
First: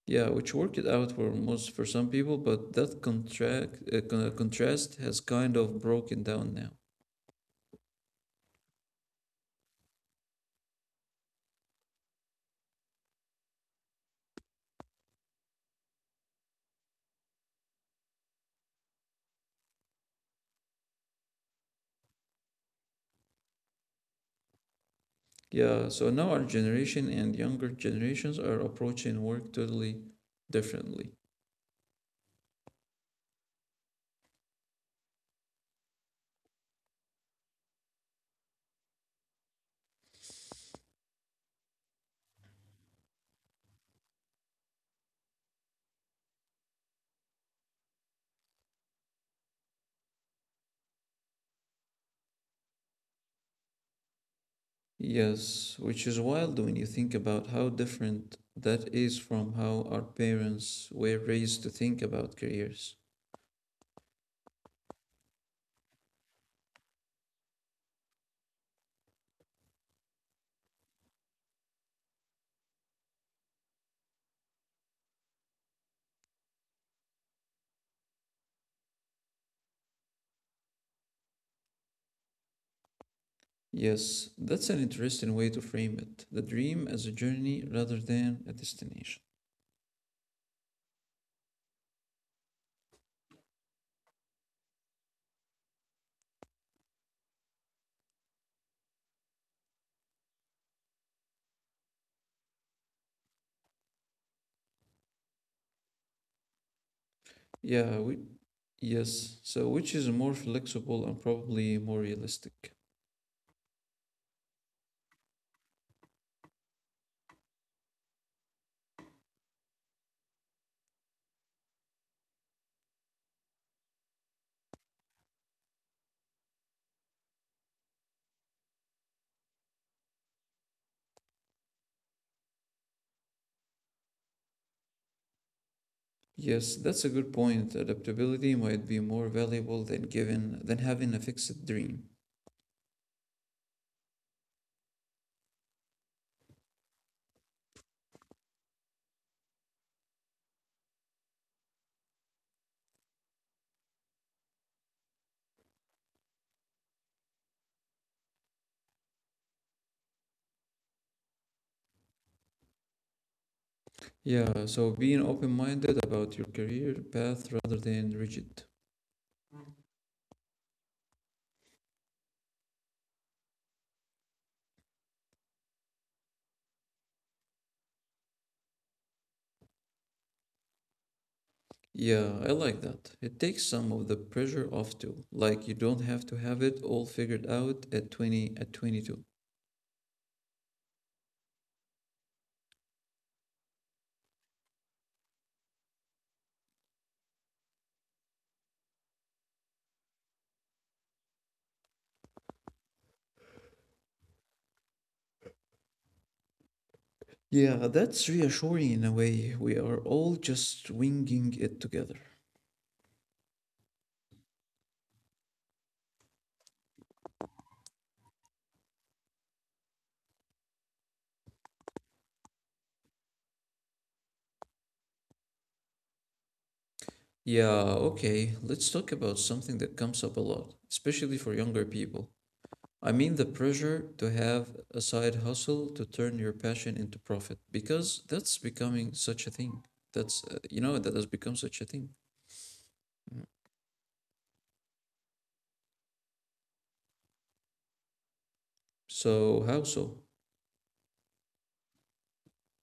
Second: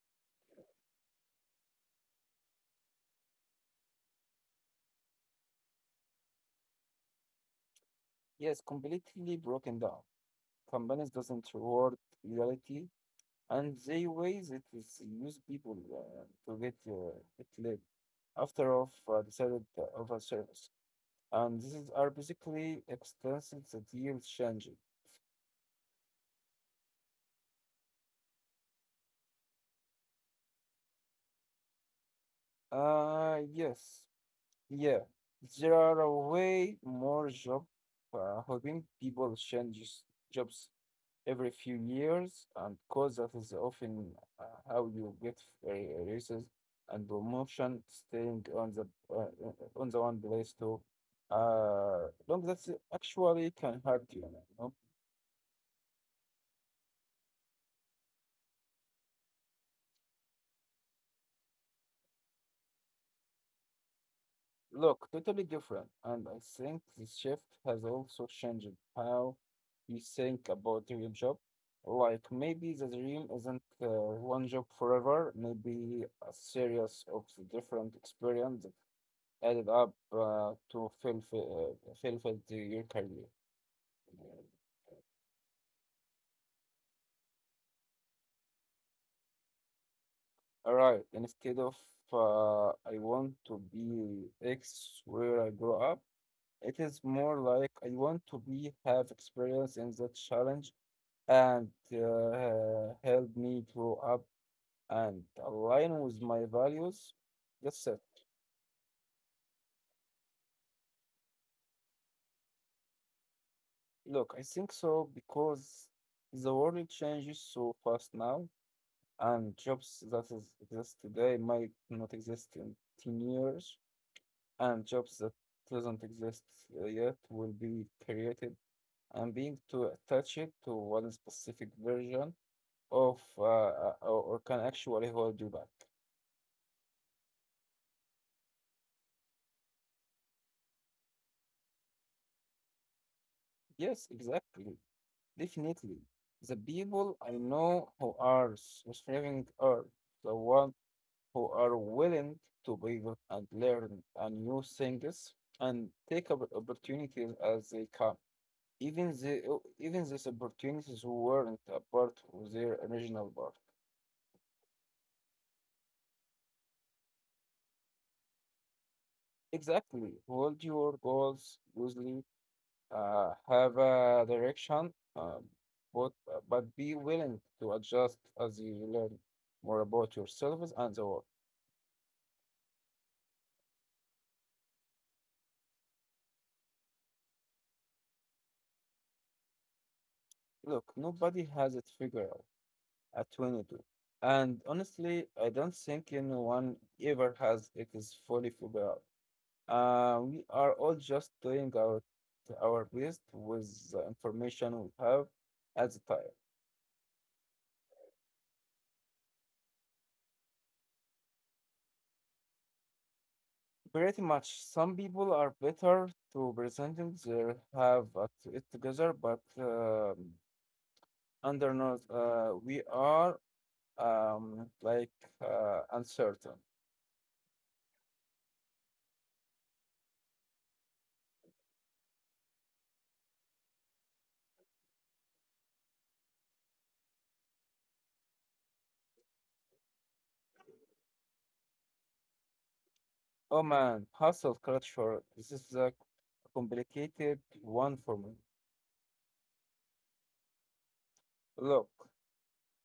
Yeah, which worked it out for most for some people, but that contract contrast has kind of broken down now.
Yes, completely broken down. Companies doesn't reward loyalty, and they ways it is use people to get it live after of decided of of a service. And this is are basically extensions that yield changing.
Yeah, so now our generation and younger generations are approaching work totally differently.
Uh yes, Yeah, there are a way more job hopping. People change jobs every few years, and cause that is often how you get raises and promotion, staying uh, on the one place too. Long that's actually can hurt you, you know.
Yes, which is wild when you think about how different that is from how our parents were raised to think about careers.
Look, totally different. And I think this shift has also changed how you think about your job. Like maybe the dream isn't one job forever, maybe a series of different experience added up to fulfill your career.
Yes, that's an interesting way to frame it. The dream as a journey rather than a destination.
All right, instead of I want to be X where I grow up, it is more like I want to be have experience in that challenge and help me grow up and align with my values. That's
Yeah,
it.
yes, so which is more flexible and probably more realistic.
Look, I think so because the world changes so fast now, and jobs that is, exist today might not exist in 10 years, and jobs that doesn't exist yet will be created. And being too attached to one specific version of or can actually hold you back.
Yes, that's a good point. Adaptability might be more valuable than having a fixed dream.
Yes, exactly. Definitely. The people I know who are thriving are the ones who are willing to pivot and learn and new things and take up opportunities as they come. Even these opportunities weren't a part of their original part.
Yeah, so being open-minded about your career path rather than rigid.
Exactly. Hold your goals loosely, have a direction, but be willing to adjust as you learn more about yourselves and the world.
Yeah, I like that. It takes some of the pressure off too. Like you don't have to have it all figured out at 20 at 22.
Look, nobody has it figured out at 22. And honestly, I don't think anyone ever has it is fully figured out. We are all just doing our best with the information we have at the time.
Yeah, that's reassuring in a way. We are all just winging it together.
Pretty much, some people are better to presenting their have at it together, but under not, we are like uncertain.
Yeah, okay. Let's talk about something that comes up a lot, especially for younger people. I mean the pressure to have a side hustle to turn your passion into profit because that's becoming such a thing. That's that has become such a thing.
Oh man, hustle culture. This is the complicated one for me.
So how so?
Look,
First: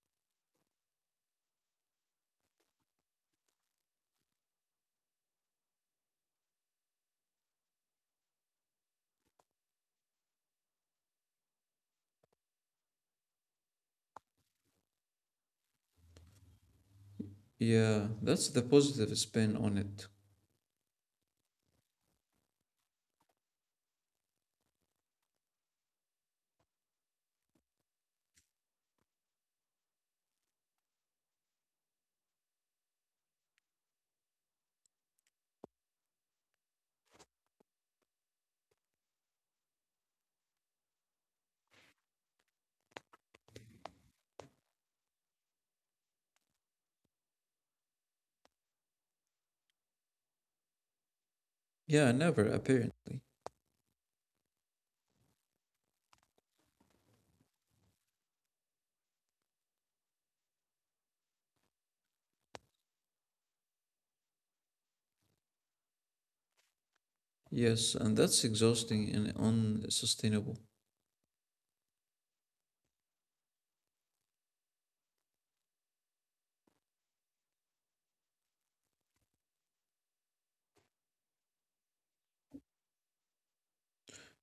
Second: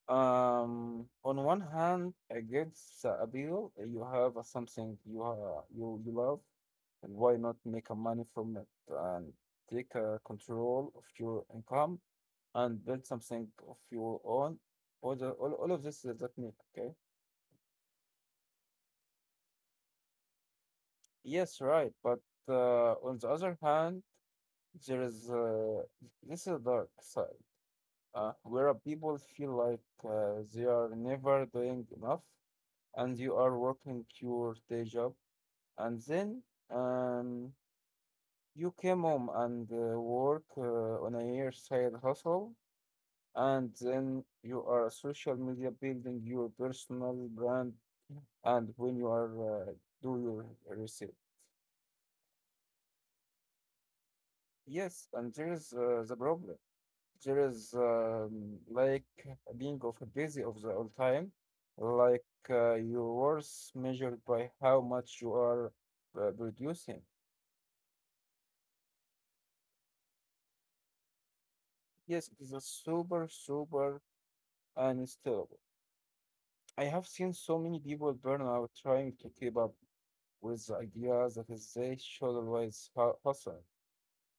on one hand, it gives the appeal. You have something you you love, and why not make a money from it and take control of your income and build something of your own? All of this is that make okay?
Yeah, that's the positive spin on it.
Yes, right. But on the other hand, there is this is the dark side. Where people feel like they are never doing enough and you are working your day job and then um, you came home and work on a year side hustle and then you are social media building your personal brand and when you are do your research.
Yeah, never, apparently.
Yes, and there's the problem. There is like being of a busy of the all time, like your worth measured by how much you are producing.
Yes, and that's exhausting and unsustainable.
Yes, it is a super, super unstable. I have seen so many people burn out trying to keep up with the ideas that is they should always hustle.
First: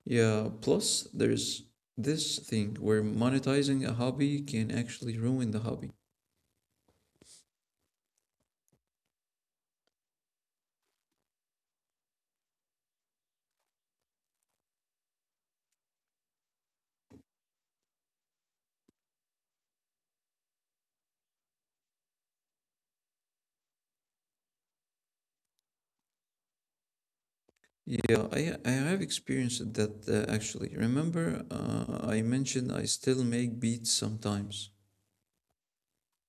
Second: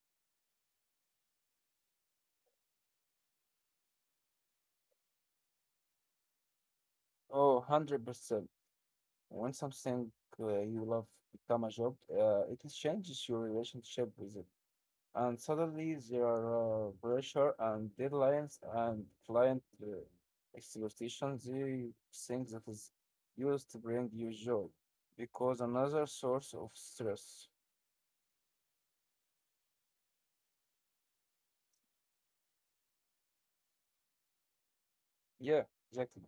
Yeah, plus there's this thing where monetizing a hobby can actually ruin the hobby.
Oh, 100%. When something you love become a job, it changes your relationship with it. And suddenly there are pressure and deadlines and client expectations, the thing that is used to bring you joy because another source of stress.
Yeah, I have experienced that actually. Remember, I mentioned I still make beats sometimes.
Yeah, exactly.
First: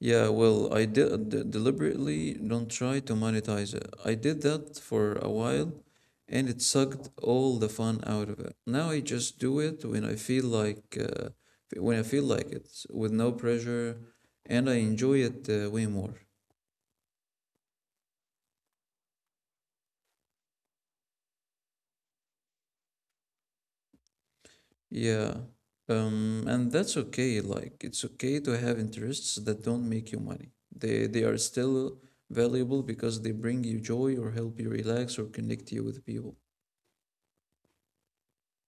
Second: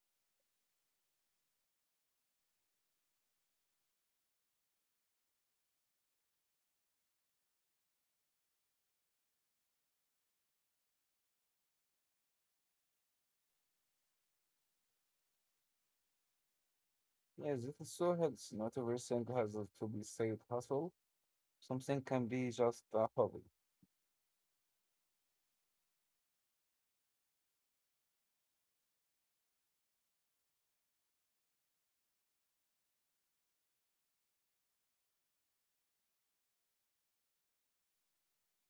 Yeah, well, I did deliberately don't try to monetize it. I did that for a while and it sucked all the fun out of it. Now I just do it when I feel like it with no pressure and I enjoy it way more.
Yeah, this is so healthy. Not everything has to be side hustle. Something can be just a hobby.
Yeah. And that's okay. Like it's okay to have interests that don't make you money. They are still valuable because they bring you joy or help you relax or connect you with people.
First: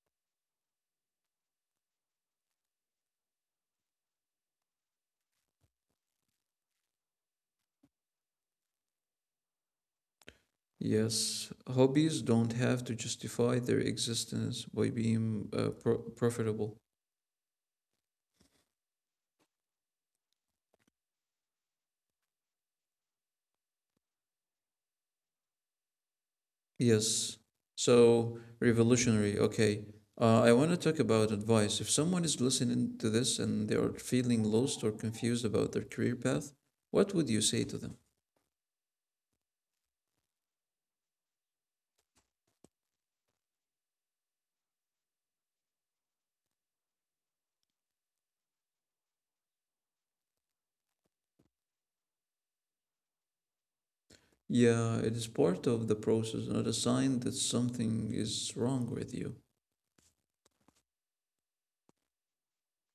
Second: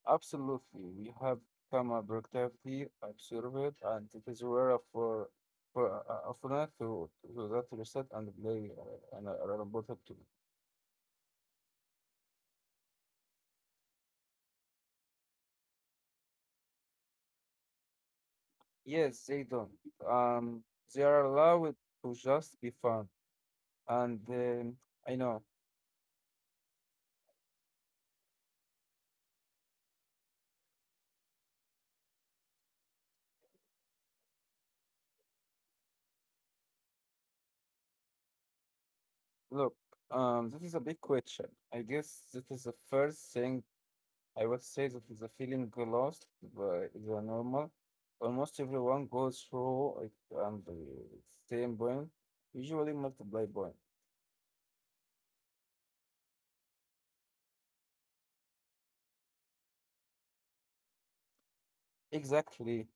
Absolutely. We have become a productivity observant and it is rare for for that to that to reset and play and a robot too.
Yes, hobbies don't have to justify their existence by being profitable.
Yes, they don't. Um, they are allowed to just be fun. And I know.
Yes, so revolutionary. Okay, I want to talk about advice. If someone is listening to this and they are feeling lost or confused about their career path, what would you say to them?
Look, this is a big question. I guess this is the first thing I would say that the feeling lost but is a normal. Almost everyone goes through it and the same point, usually multiply point.
Yeah, it is part of the process, not a sign that something is wrong with you.
Exactly.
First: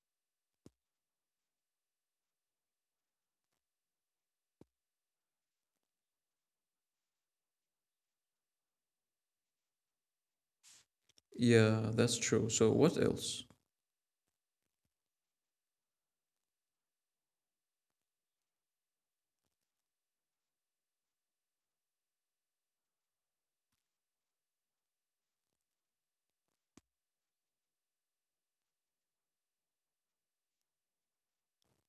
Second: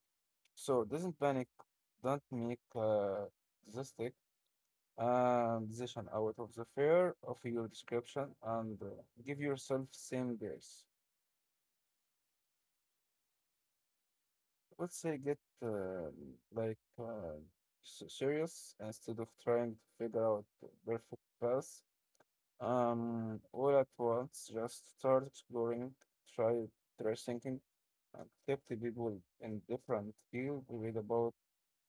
So doesn't panic, don't make statistic decision out of the fear of your description and give yourself same grace.
Yeah, that's true. So, what else?
Let's say get like serious instead of trying to figure out perfect path. All at once, just start exploring, try try thinking, and talk to people in different fields, read about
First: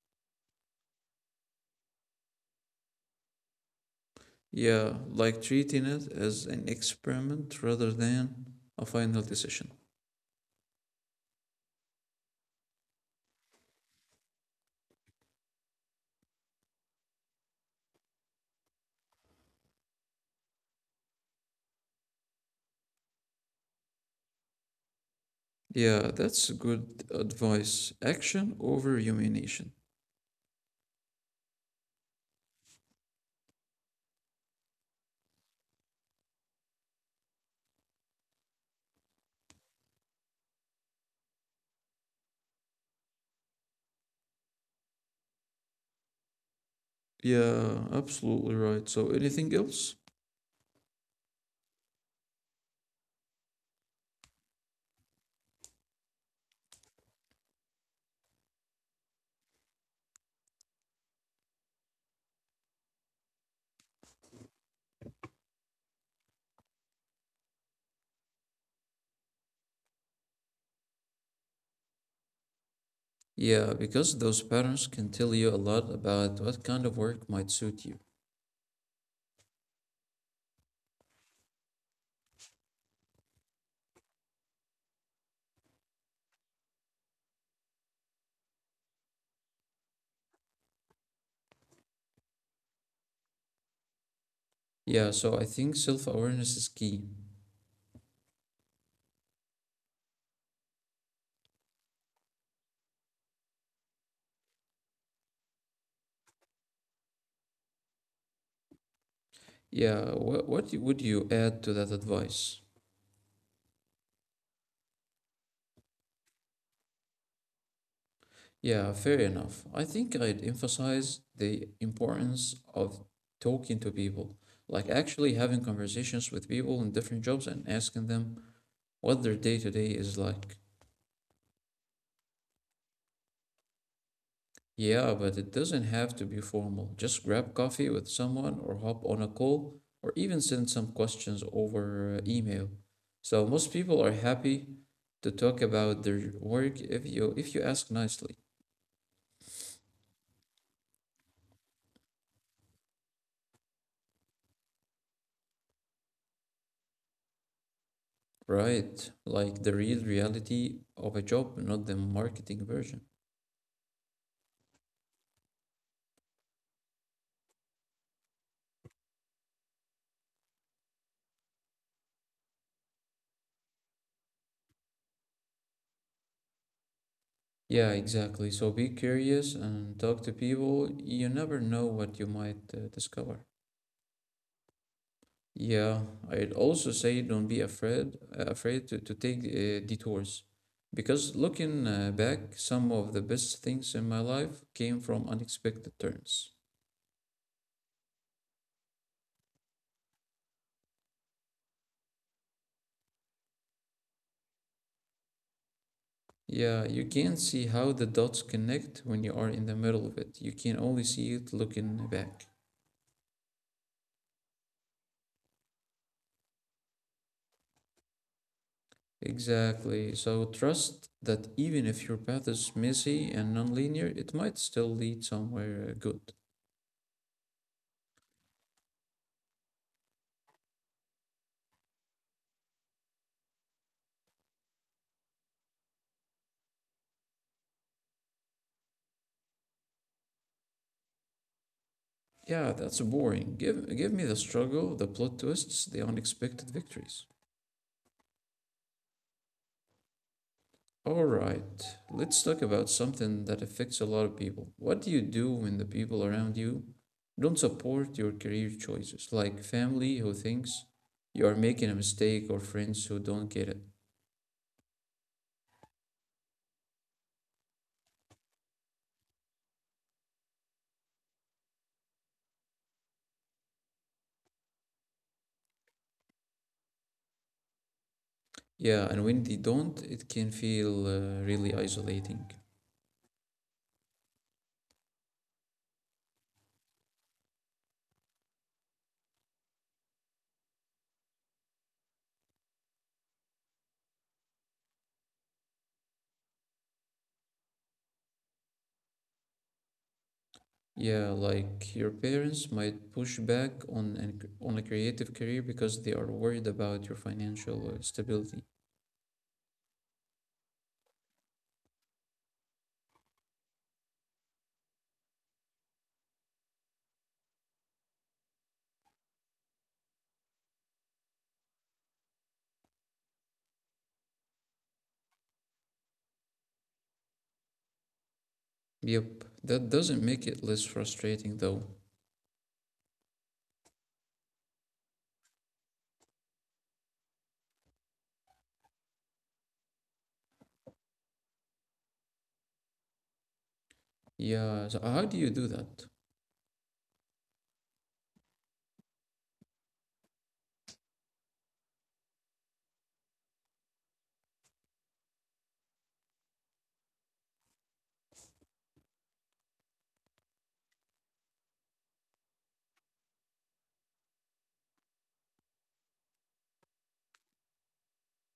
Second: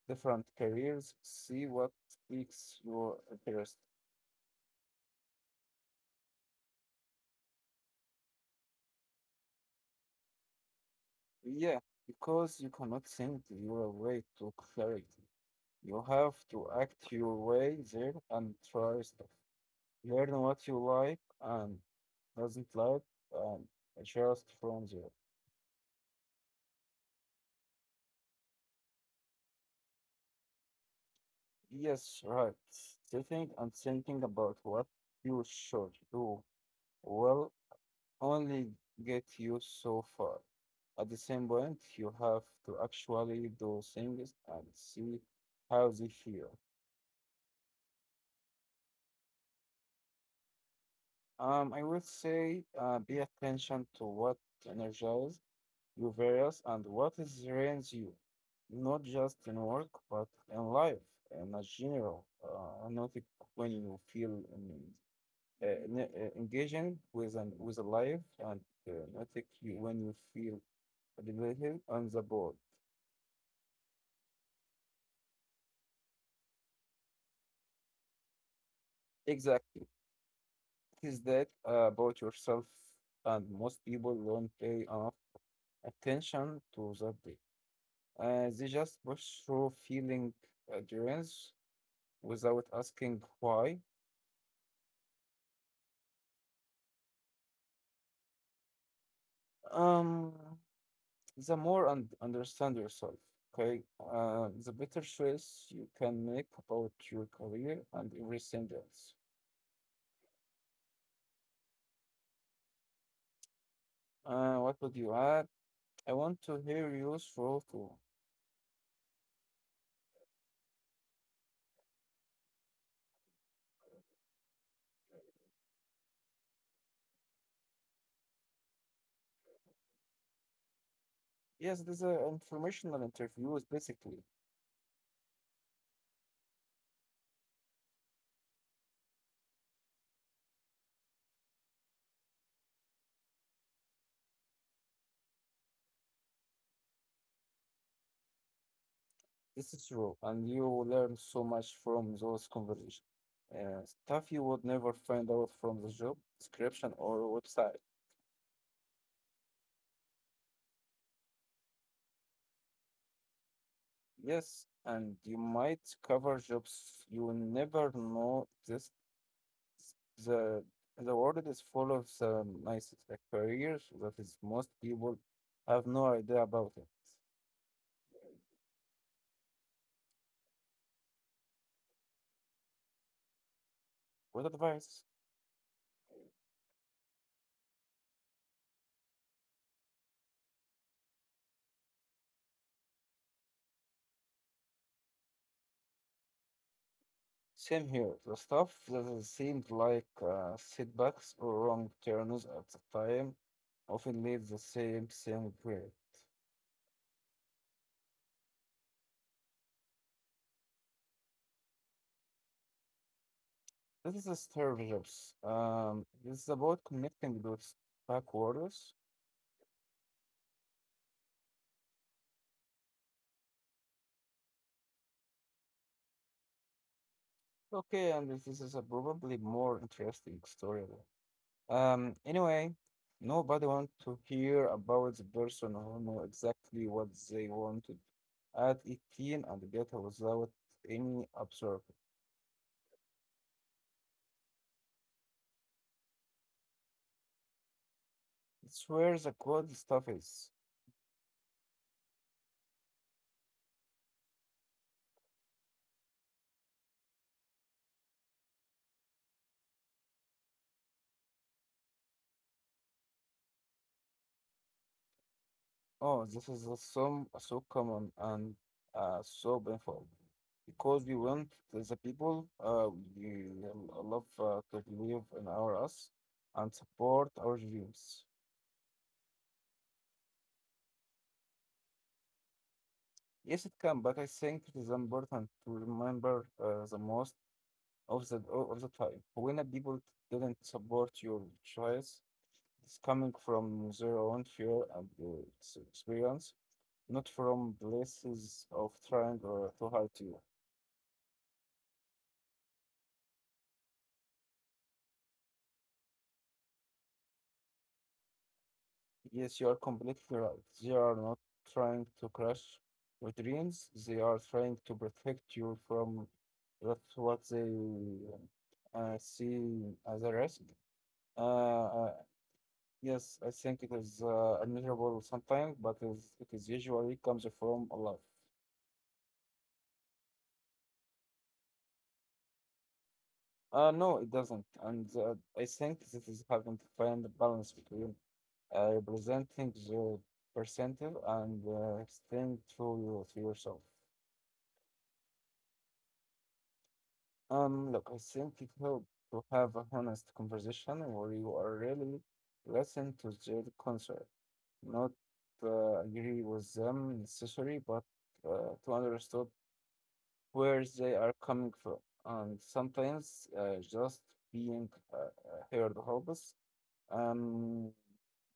different careers, see what piques your interest.
Yeah, like treating it as an experiment rather than a final decision.
Yeah, because you cannot think your way to clarity. You have to act your way there and try stuff. Learn what you like and doesn't like, and adjust from there.
Yeah, that's good advice. Action over rumination.
Yes, right. Sitting and thinking about what you should do will only get you so far. At the same point, you have to actually do things and see how they feel.
Yeah, absolutely right. So, anything else?
I would say be attention to what energizes you various and what is drains you, not just in work, but in life in a general, not when you feel in engaging with an with a live and I think you when you feel elevated on the board.
Yeah, because those patterns can tell you a lot about what kind of work might suit you.
Exactly. It is that about yourself, and most people don't pay enough attention to that day. They just push through feeling endurance without asking why.
Yeah, so I think self awareness is key.
Um, the more and understand yourself, okay, the better choice you can make about your career and everything else.
Yeah, would you add to that advice?
What would you add? I want to hear you through too.
Yeah, fair enough. I think I'd emphasize the importance of talking to people, like actually having conversations with people in different jobs and asking them what their day to day is like.
Yes, these are informational interviews, basically.
Yeah, but it doesn't have to be formal. Just grab coffee with someone or hop on a call or even send some questions over email. So most people are happy to talk about their work if you ask nicely.
This is true, and you will learn so much from those conversations. Stuff you would never find out from the job description or website.
Right, like the real reality of a job, not the marketing version.
Yes, and you might cover jobs you never know exist. The the world is full of some nice careers that is most people have no idea about it.
Yeah, exactly. So be curious and talk to people. You never know what you might discover.
What advice?
Yeah, I'd also say don't be afraid to take detours. Because looking back, some of the best things in my life came from unexpected turns.
Same here. The stuff that seemed like setbacks or wrong turns at the time often leads the same regret.
Yeah, you can't see how the dots connect when you are in the middle of it. You can only see it looking back.
This is a Steve Jobs. This is about connecting dots backwards.
Exactly. So trust that even if your path is messy and nonlinear, it might still lead somewhere good.
Okay, and this is a probably more interesting story. Anyway, nobody want to hear about the person who know exactly what they wanted at 18 and get without any observer.
Yeah, that's boring. Give me the struggle, the plot twists, the unexpected victories.
It's where the good stuff is.
All right, let's talk about something that affects a lot of people. What do you do when the people around you don't support your career choices, like family who thinks you are making a mistake or friends who don't get it?
Oh, this is a so, so common and so painful because we want the people we love to believe in our us and support our dreams.
Yeah, and when they don't, it can feel really isolating.
Yes, it can, but I think it is important to remember the most of the time when a people didn't support your choice. It's coming from their own fear and experience not from places of trying or to hurt you.
Yeah, like your parents might push back on a creative career because they are worried about your financial stability.
Yes, you are completely right. They are not trying to crush your dreams. They are trying to protect you from that's what they see as a risk. Uh, uh, yes, I think it is admirable sometimes, but is, it is usually comes from Allah.
Yep, that doesn't make it less frustrating though.
No, it doesn't, and I think this is having to find a balance between representing the percentile and staying to yourself.
Yeah, so how do you do that?
Look, I think it helps to have a honest conversation where you are really listen to their concern, not agree with them necessarily, but to understand where they are coming from. And sometimes just being heard helps um,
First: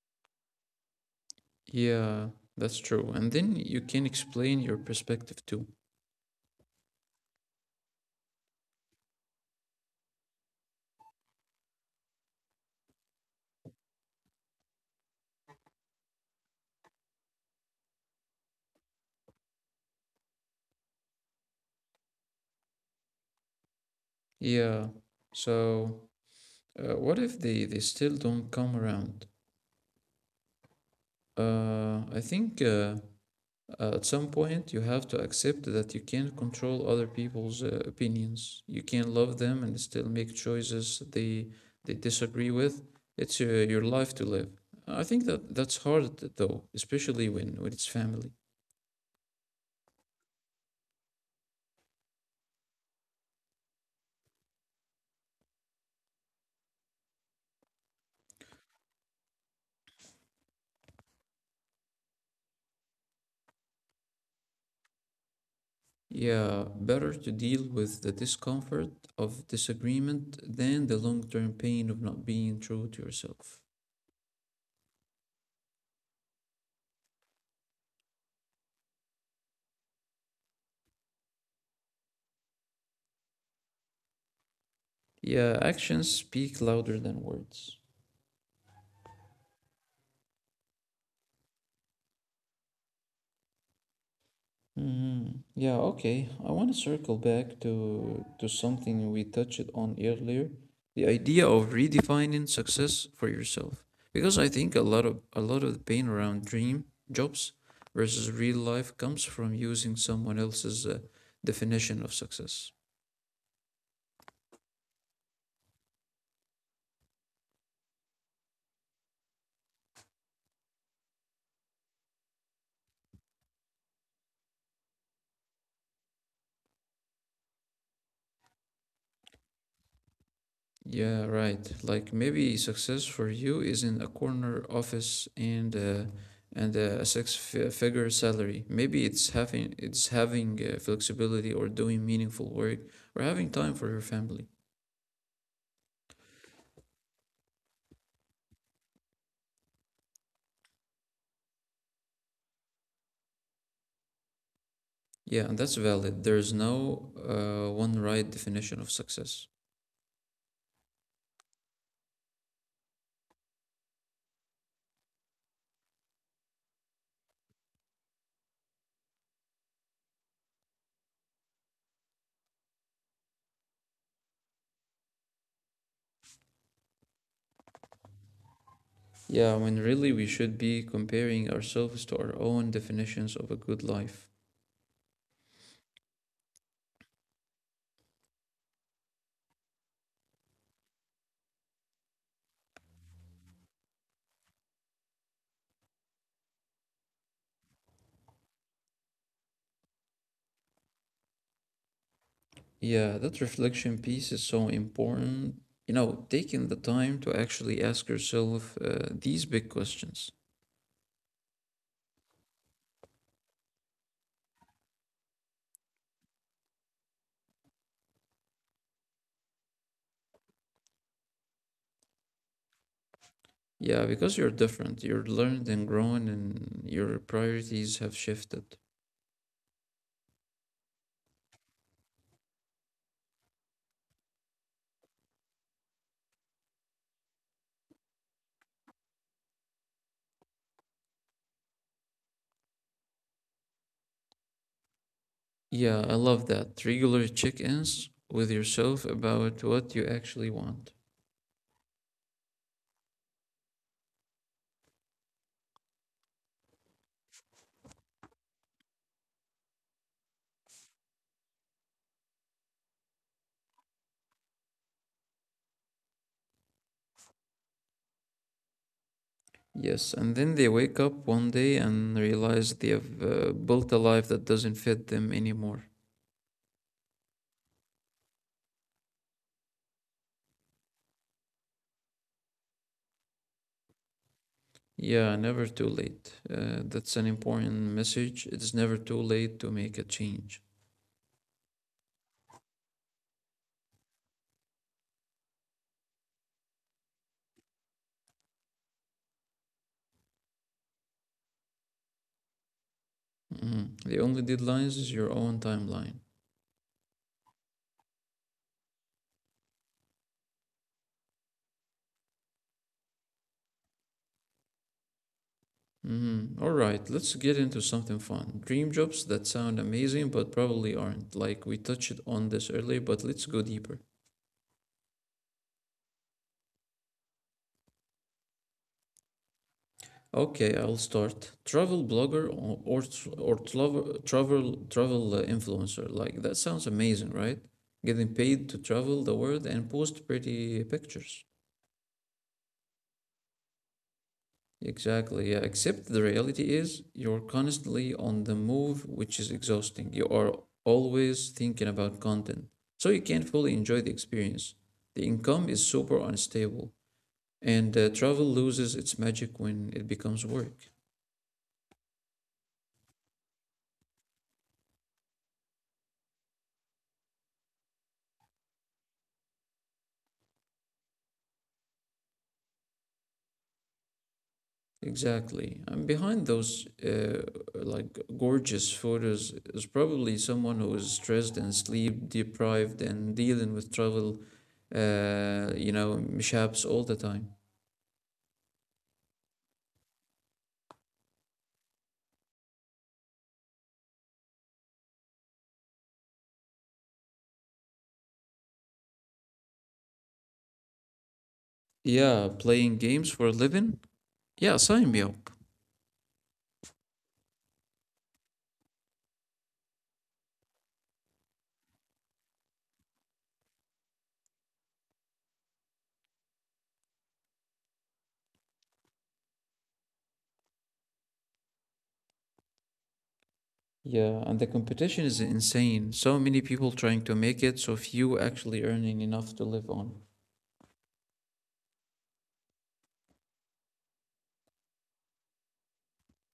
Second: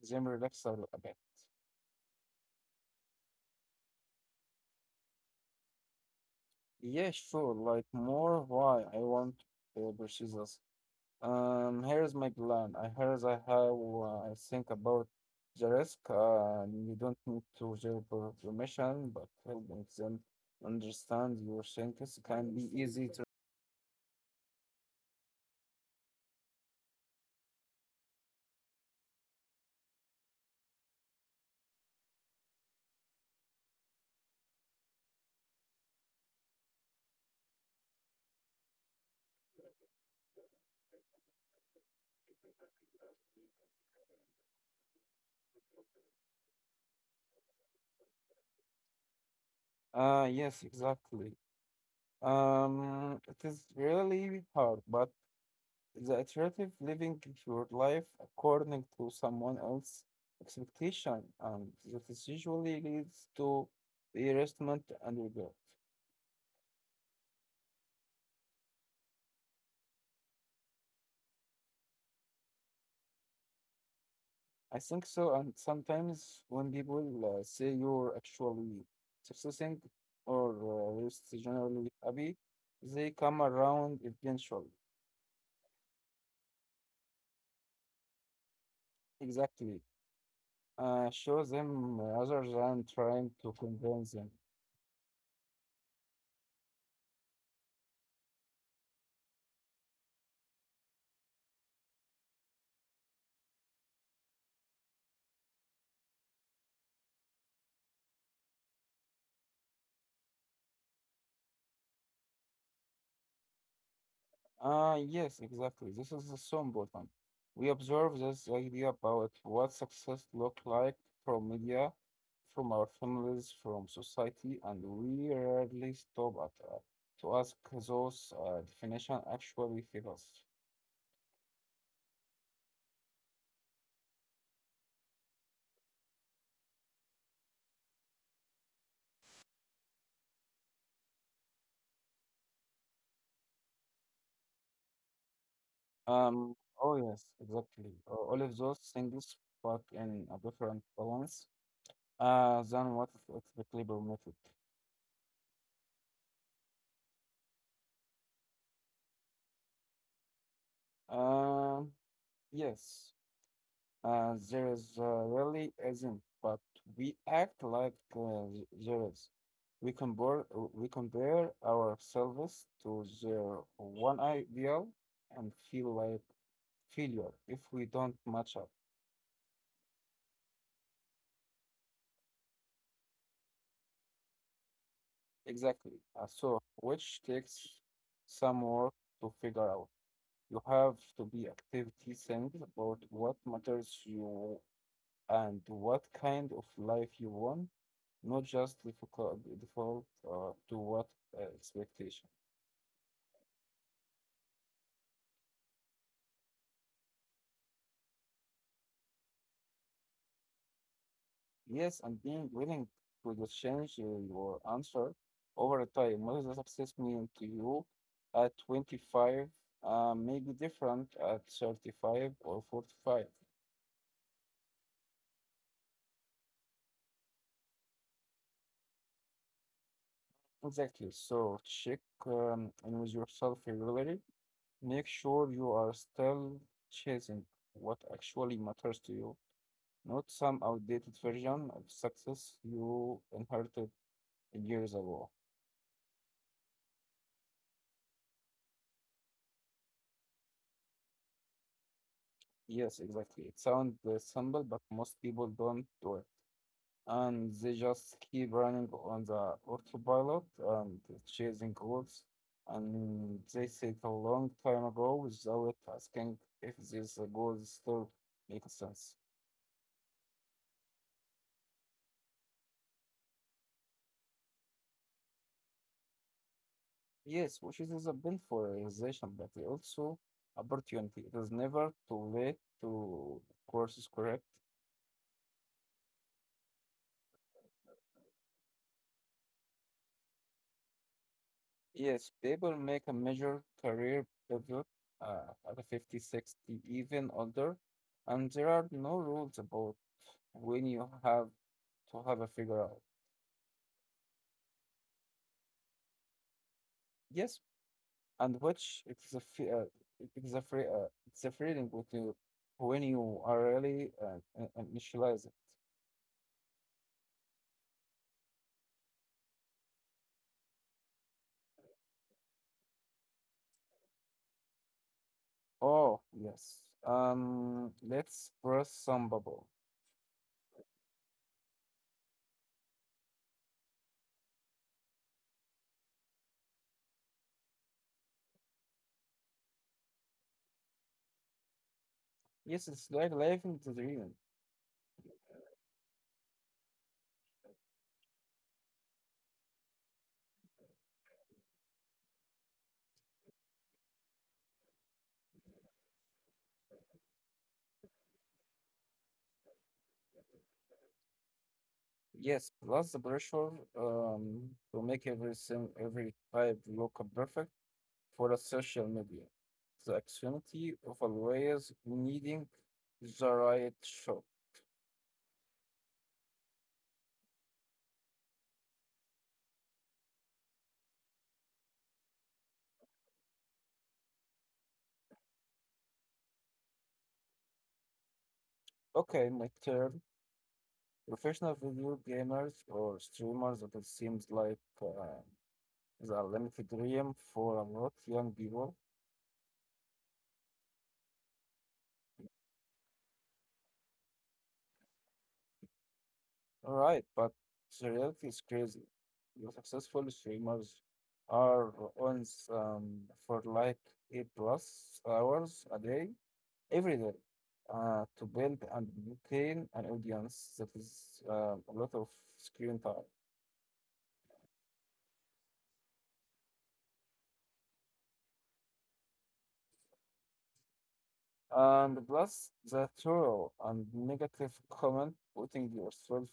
them relax a bit.
Yeah, that's true. And then you can explain your perspective too.
Yeah, sure. Like more why I want purchases. Here's my plan. I Here's I have. I think about the risk. You don't need to share permission, but helping them understand your thinking can be easy to.
Yeah, so what if they still don't come around? I think at some point you have to accept that you can't control other people's opinions. You can love them and still make choices they disagree with. It's your life to live. I think that's hard though, especially when it's family.
Yes, exactly. It is really hard, but the iterative living your life according to someone else's expectation, and that is usually leads to harassment and regret.
Yeah, better to deal with the discomfort of disagreement than the long-term pain of not being true to yourself.
I think so, and sometimes when people say you're actually succeeding or just generally happy, they come around eventually.
Yeah, actions speak louder than words.
Exactly. Show them rather than trying to convince them.
Mm, yeah, okay. I want to circle back to something we touched on earlier, the idea of redefining success for yourself. Because I think a lot of the pain around dream jobs versus real life comes from using someone else's definition of success.
Ah, yes, exactly. This is so important. We observe this idea about what success look like from media, from our families, from society, and we rarely stop at to ask those definition actually fit us.
Yeah, right. Like maybe success for you is in a corner office and a six-figure salary. Maybe it's having flexibility or doing meaningful work or having time for your family.
Um, oh yes, exactly. All of those things, but in a different balance than what is typically permitted.
Yeah, and that's valid. There's no one right definition of success.
Um, yes. There is really isn't, but we act like there is. We compare we compare ourselves to the one ideal and feel like failure if we don't match up.
Yeah, when really we should be comparing ourselves to our own definitions of a good life.
Exactly. So, which takes some work to figure out. You have to be activity sensitive about what matters you and what kind of life you want, not just default to what expectation.
Yeah, that reflection piece is so important. You know, taking the time to actually ask yourself these big questions.
Yes, and being willing to just change your answer over time. What does success mean to you at 25? May be different at 35 or 45.
Yeah, because you're different, you're learned and grown, and your priorities have shifted.
Exactly. So check in with yourself regularly. Make sure you are still chasing what actually matters to you, not some outdated version of success you inherited years ago.
Yeah, I love that. Regular check ins with yourself about what you actually want.
Yes, exactly. It sounds simple, but most people don't do it. And they just keep running on the autopilot and chasing goals. And they set a long time ago without asking if these goals still make sense.
Yes, and then they wake up one day and realize they have built a life that doesn't fit them anymore.
Yes, which is a bit for realization, but also opportunity. It is never too late to course correct.
Yeah, never too late. That's an important message. It's never too late to make a change.
Yes, people make a major career pivot at 50, 60, even older, and there are no rules about when you have to have a figure out.
Mhm. The only deadlines is your own timeline.
Yes, and which it's a freedom with you when you are really initializing.
Mhm. All right, let's get into something fun. Dream jobs that sound amazing but probably aren't. Like we touched on this earlier, but let's go deeper.
Oh yes, let's burst some bubble.
Okay, I'll start. Travel blogger or travel influencer. Like that sounds amazing, right? Getting paid to travel the world and post pretty pictures.
Yes, it's like life in the dream.
Exactly, yeah. Except the reality is you're constantly on the move, which is exhausting. You are always thinking about content, so you can't fully enjoy the experience. The income is super unstable, and travel loses its magic when it becomes work.
Yes, plus the pressure to make everything, every type look perfect for a social media. The anxiety of always needing the right shot.
Exactly. And behind those like gorgeous photos is probably someone who is stressed and sleep deprived and dealing with travel, mishaps all the time.
Okay, my turn. Professional video gamers or streamers, that it seems like the limited dream for a lot of young people.
Yeah, playing games for a living? Yeah, sign me up.
All right, but the reality is crazy. The successful streamers are on um, for like eight plus hours a day, every day, to build and maintain an audience that is a lot of screen time.
Yeah, and the competition is insane. So many people trying to make it, so few actually earning enough to live on.
And plus the thorough and negative comment putting yourself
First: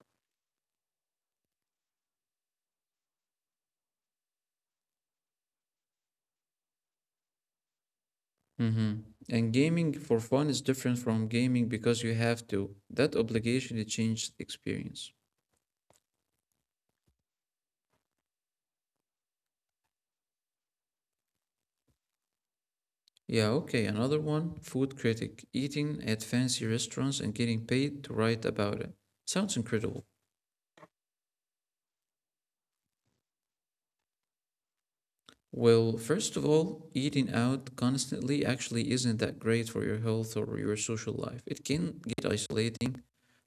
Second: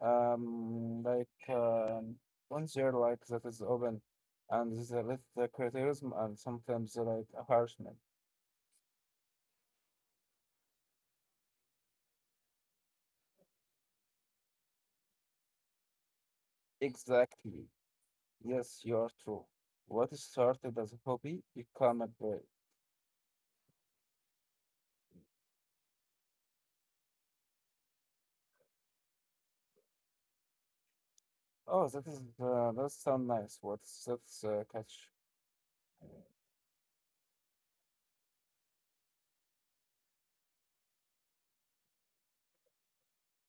um, like um, on there like that is open and the criticism and sometimes like harassment.
Mm-hmm. And gaming for fun is different from gaming because you have to. That obligation it changed the experience.
Exactly. Yes, you are true. What started as a hobby become a brand.
Yeah, okay, another one, food critic, eating at fancy restaurants and getting paid to write about it. Sounds incredible.
Oh, that is that sound nice. What's that's catch?
Well, first of all, eating out constantly actually isn't that great for your health or your social life. It can get isolating.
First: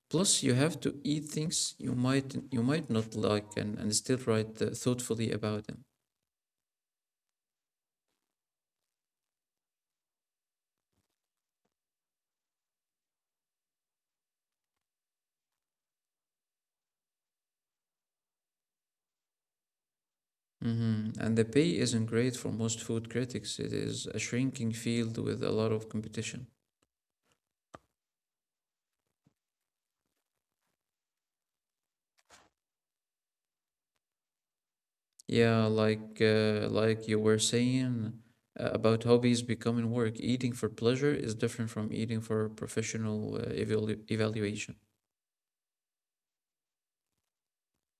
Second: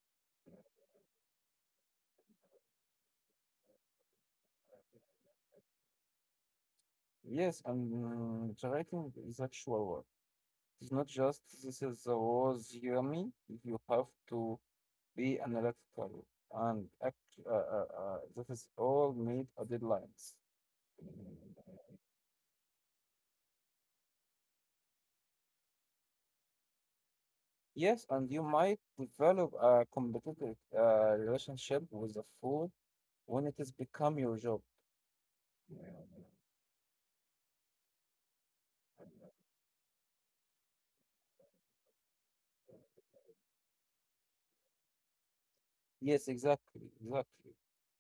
Plus, you have to eat things you might not like and still write thoughtfully about them.
Yes, and the writing is actual work. It's not just this is a was yummy. You have to be analytical and act. That is all made a deadlines.
Hmm. And the pay isn't great for most food critics. It is a shrinking field with a lot of competition.
Yes, and you might develop a competitive relationship with the food when it has become your job.
Yeah, like you were saying about hobbies becoming work. Eating for pleasure is different from eating for professional evaluation.
Yes, exactly, exactly.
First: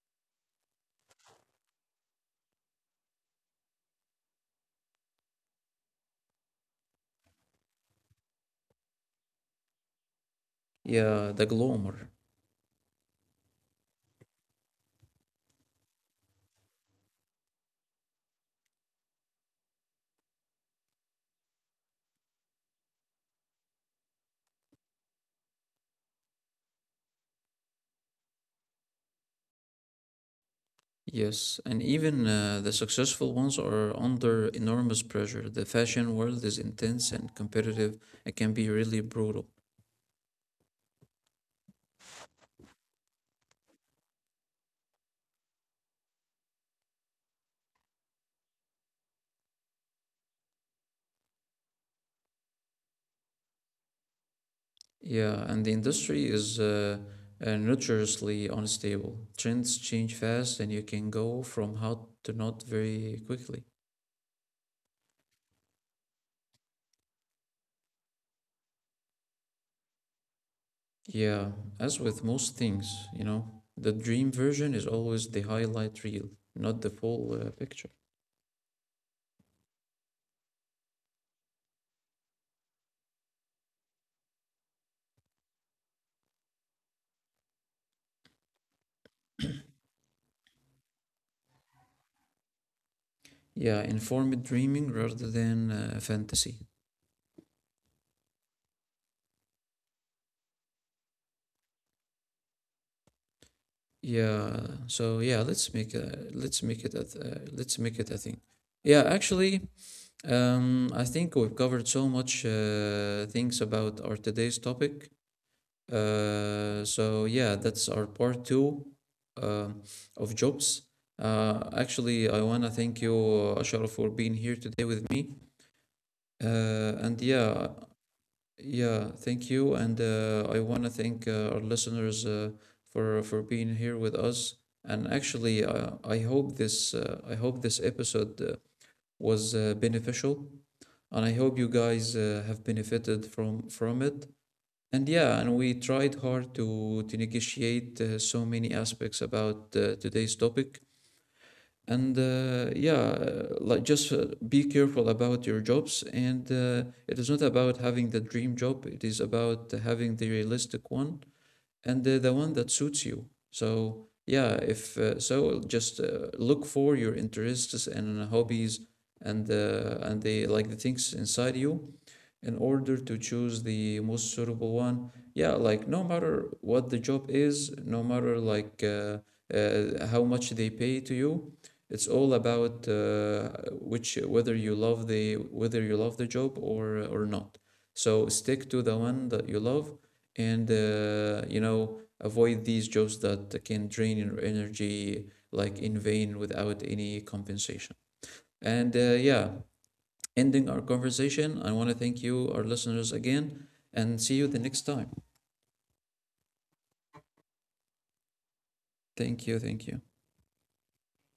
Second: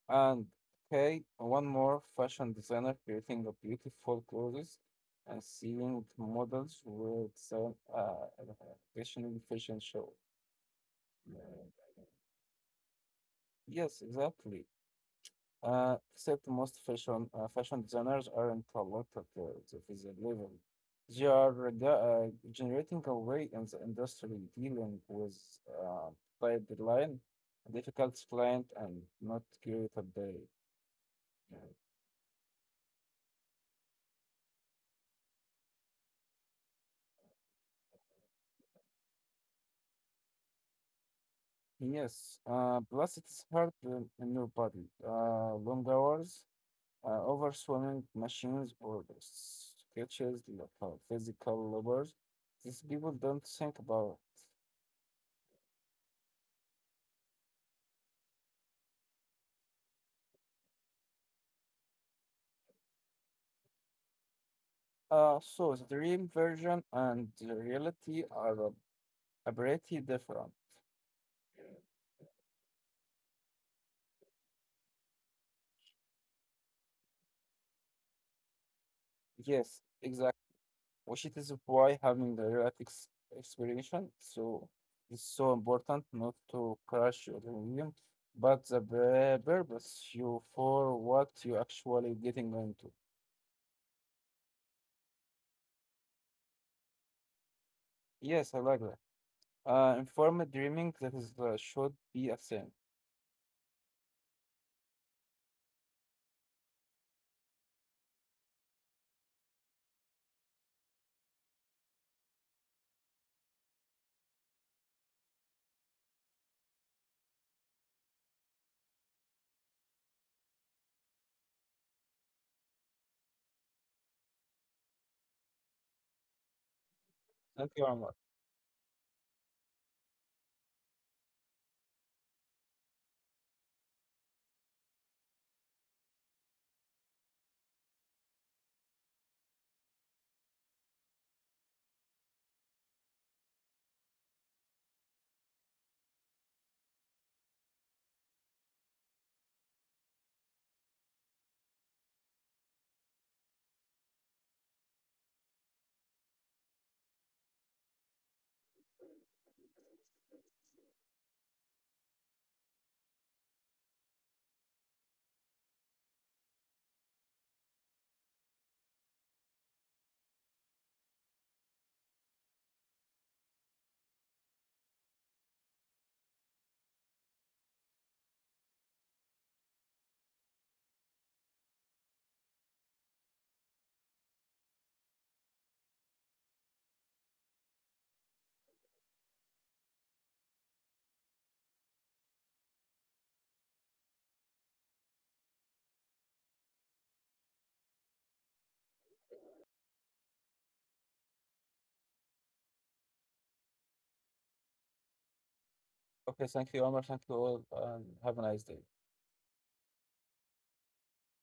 And okay, one more fashion designer creating a beautiful clothes and seeing models with some uh fashion show.
Yeah, the glamour.
Yes, exactly. Except most fashion designers aren't a lot at the physical level. They are generating a way in the industry dealing with uh, tight deadline, difficult client, and not curated by uh,
Yes, and even the successful ones are under enormous pressure. The fashion world is intense and competitive. It can be really brutal.
yes, plus it's hard on your body. Long hours, overswimming machines or the sketches, like, physical labors. These people don't think about.
Yeah, and the industry is notoriously unstable. Trends change fast, and you can go from hot to not very quickly.
So the dream version and the reality are pretty different.
Yeah, as with most things, you know, the dream version is always the highlight reel, not the full picture.
Yes, exactly, which it is why having the real life explanation so is so important not to crush your dream, but the purpose you for what you actually getting into.
Yeah, informed dreaming rather than fantasy.
Yes, I like that. Informed dreaming that is should be a thing.
Yeah. So yeah, let's make a let's make it a th- let's make it a thing. Yeah, actually, I think we've covered so much things about our today's topic. So yeah, that's our part two uh, of jobs. Actually, I wanna thank you, Ashraf, for being here today with me. And yeah,
Thank you, Omar.
yeah, thank you, and I want to thank our listeners for being here with us. And actually, I hope this episode was beneficial, and I hope you guys have benefited from it. And yeah, and we tried hard to negotiate so many aspects about today's topic. And yeah, like just be careful about your jobs. And it is not about having the dream job, it is about having the realistic one and the one that suits you. So yeah, if so just look for your interests and hobbies and the like the things inside you in order to choose the most suitable one. Yeah, like no matter what the job is, no matter like how much they pay to you, it's all about which whether you love the job or not. So stick to the one that you love, and avoid these jobs that can drain your energy like in vain without any compensation. And yeah, ending our conversation. I want to thank you, our listeners, again, and see you the next time.
Okay, thank you, Omar. Thank you all, and have a nice day.
Thank you. Thank you.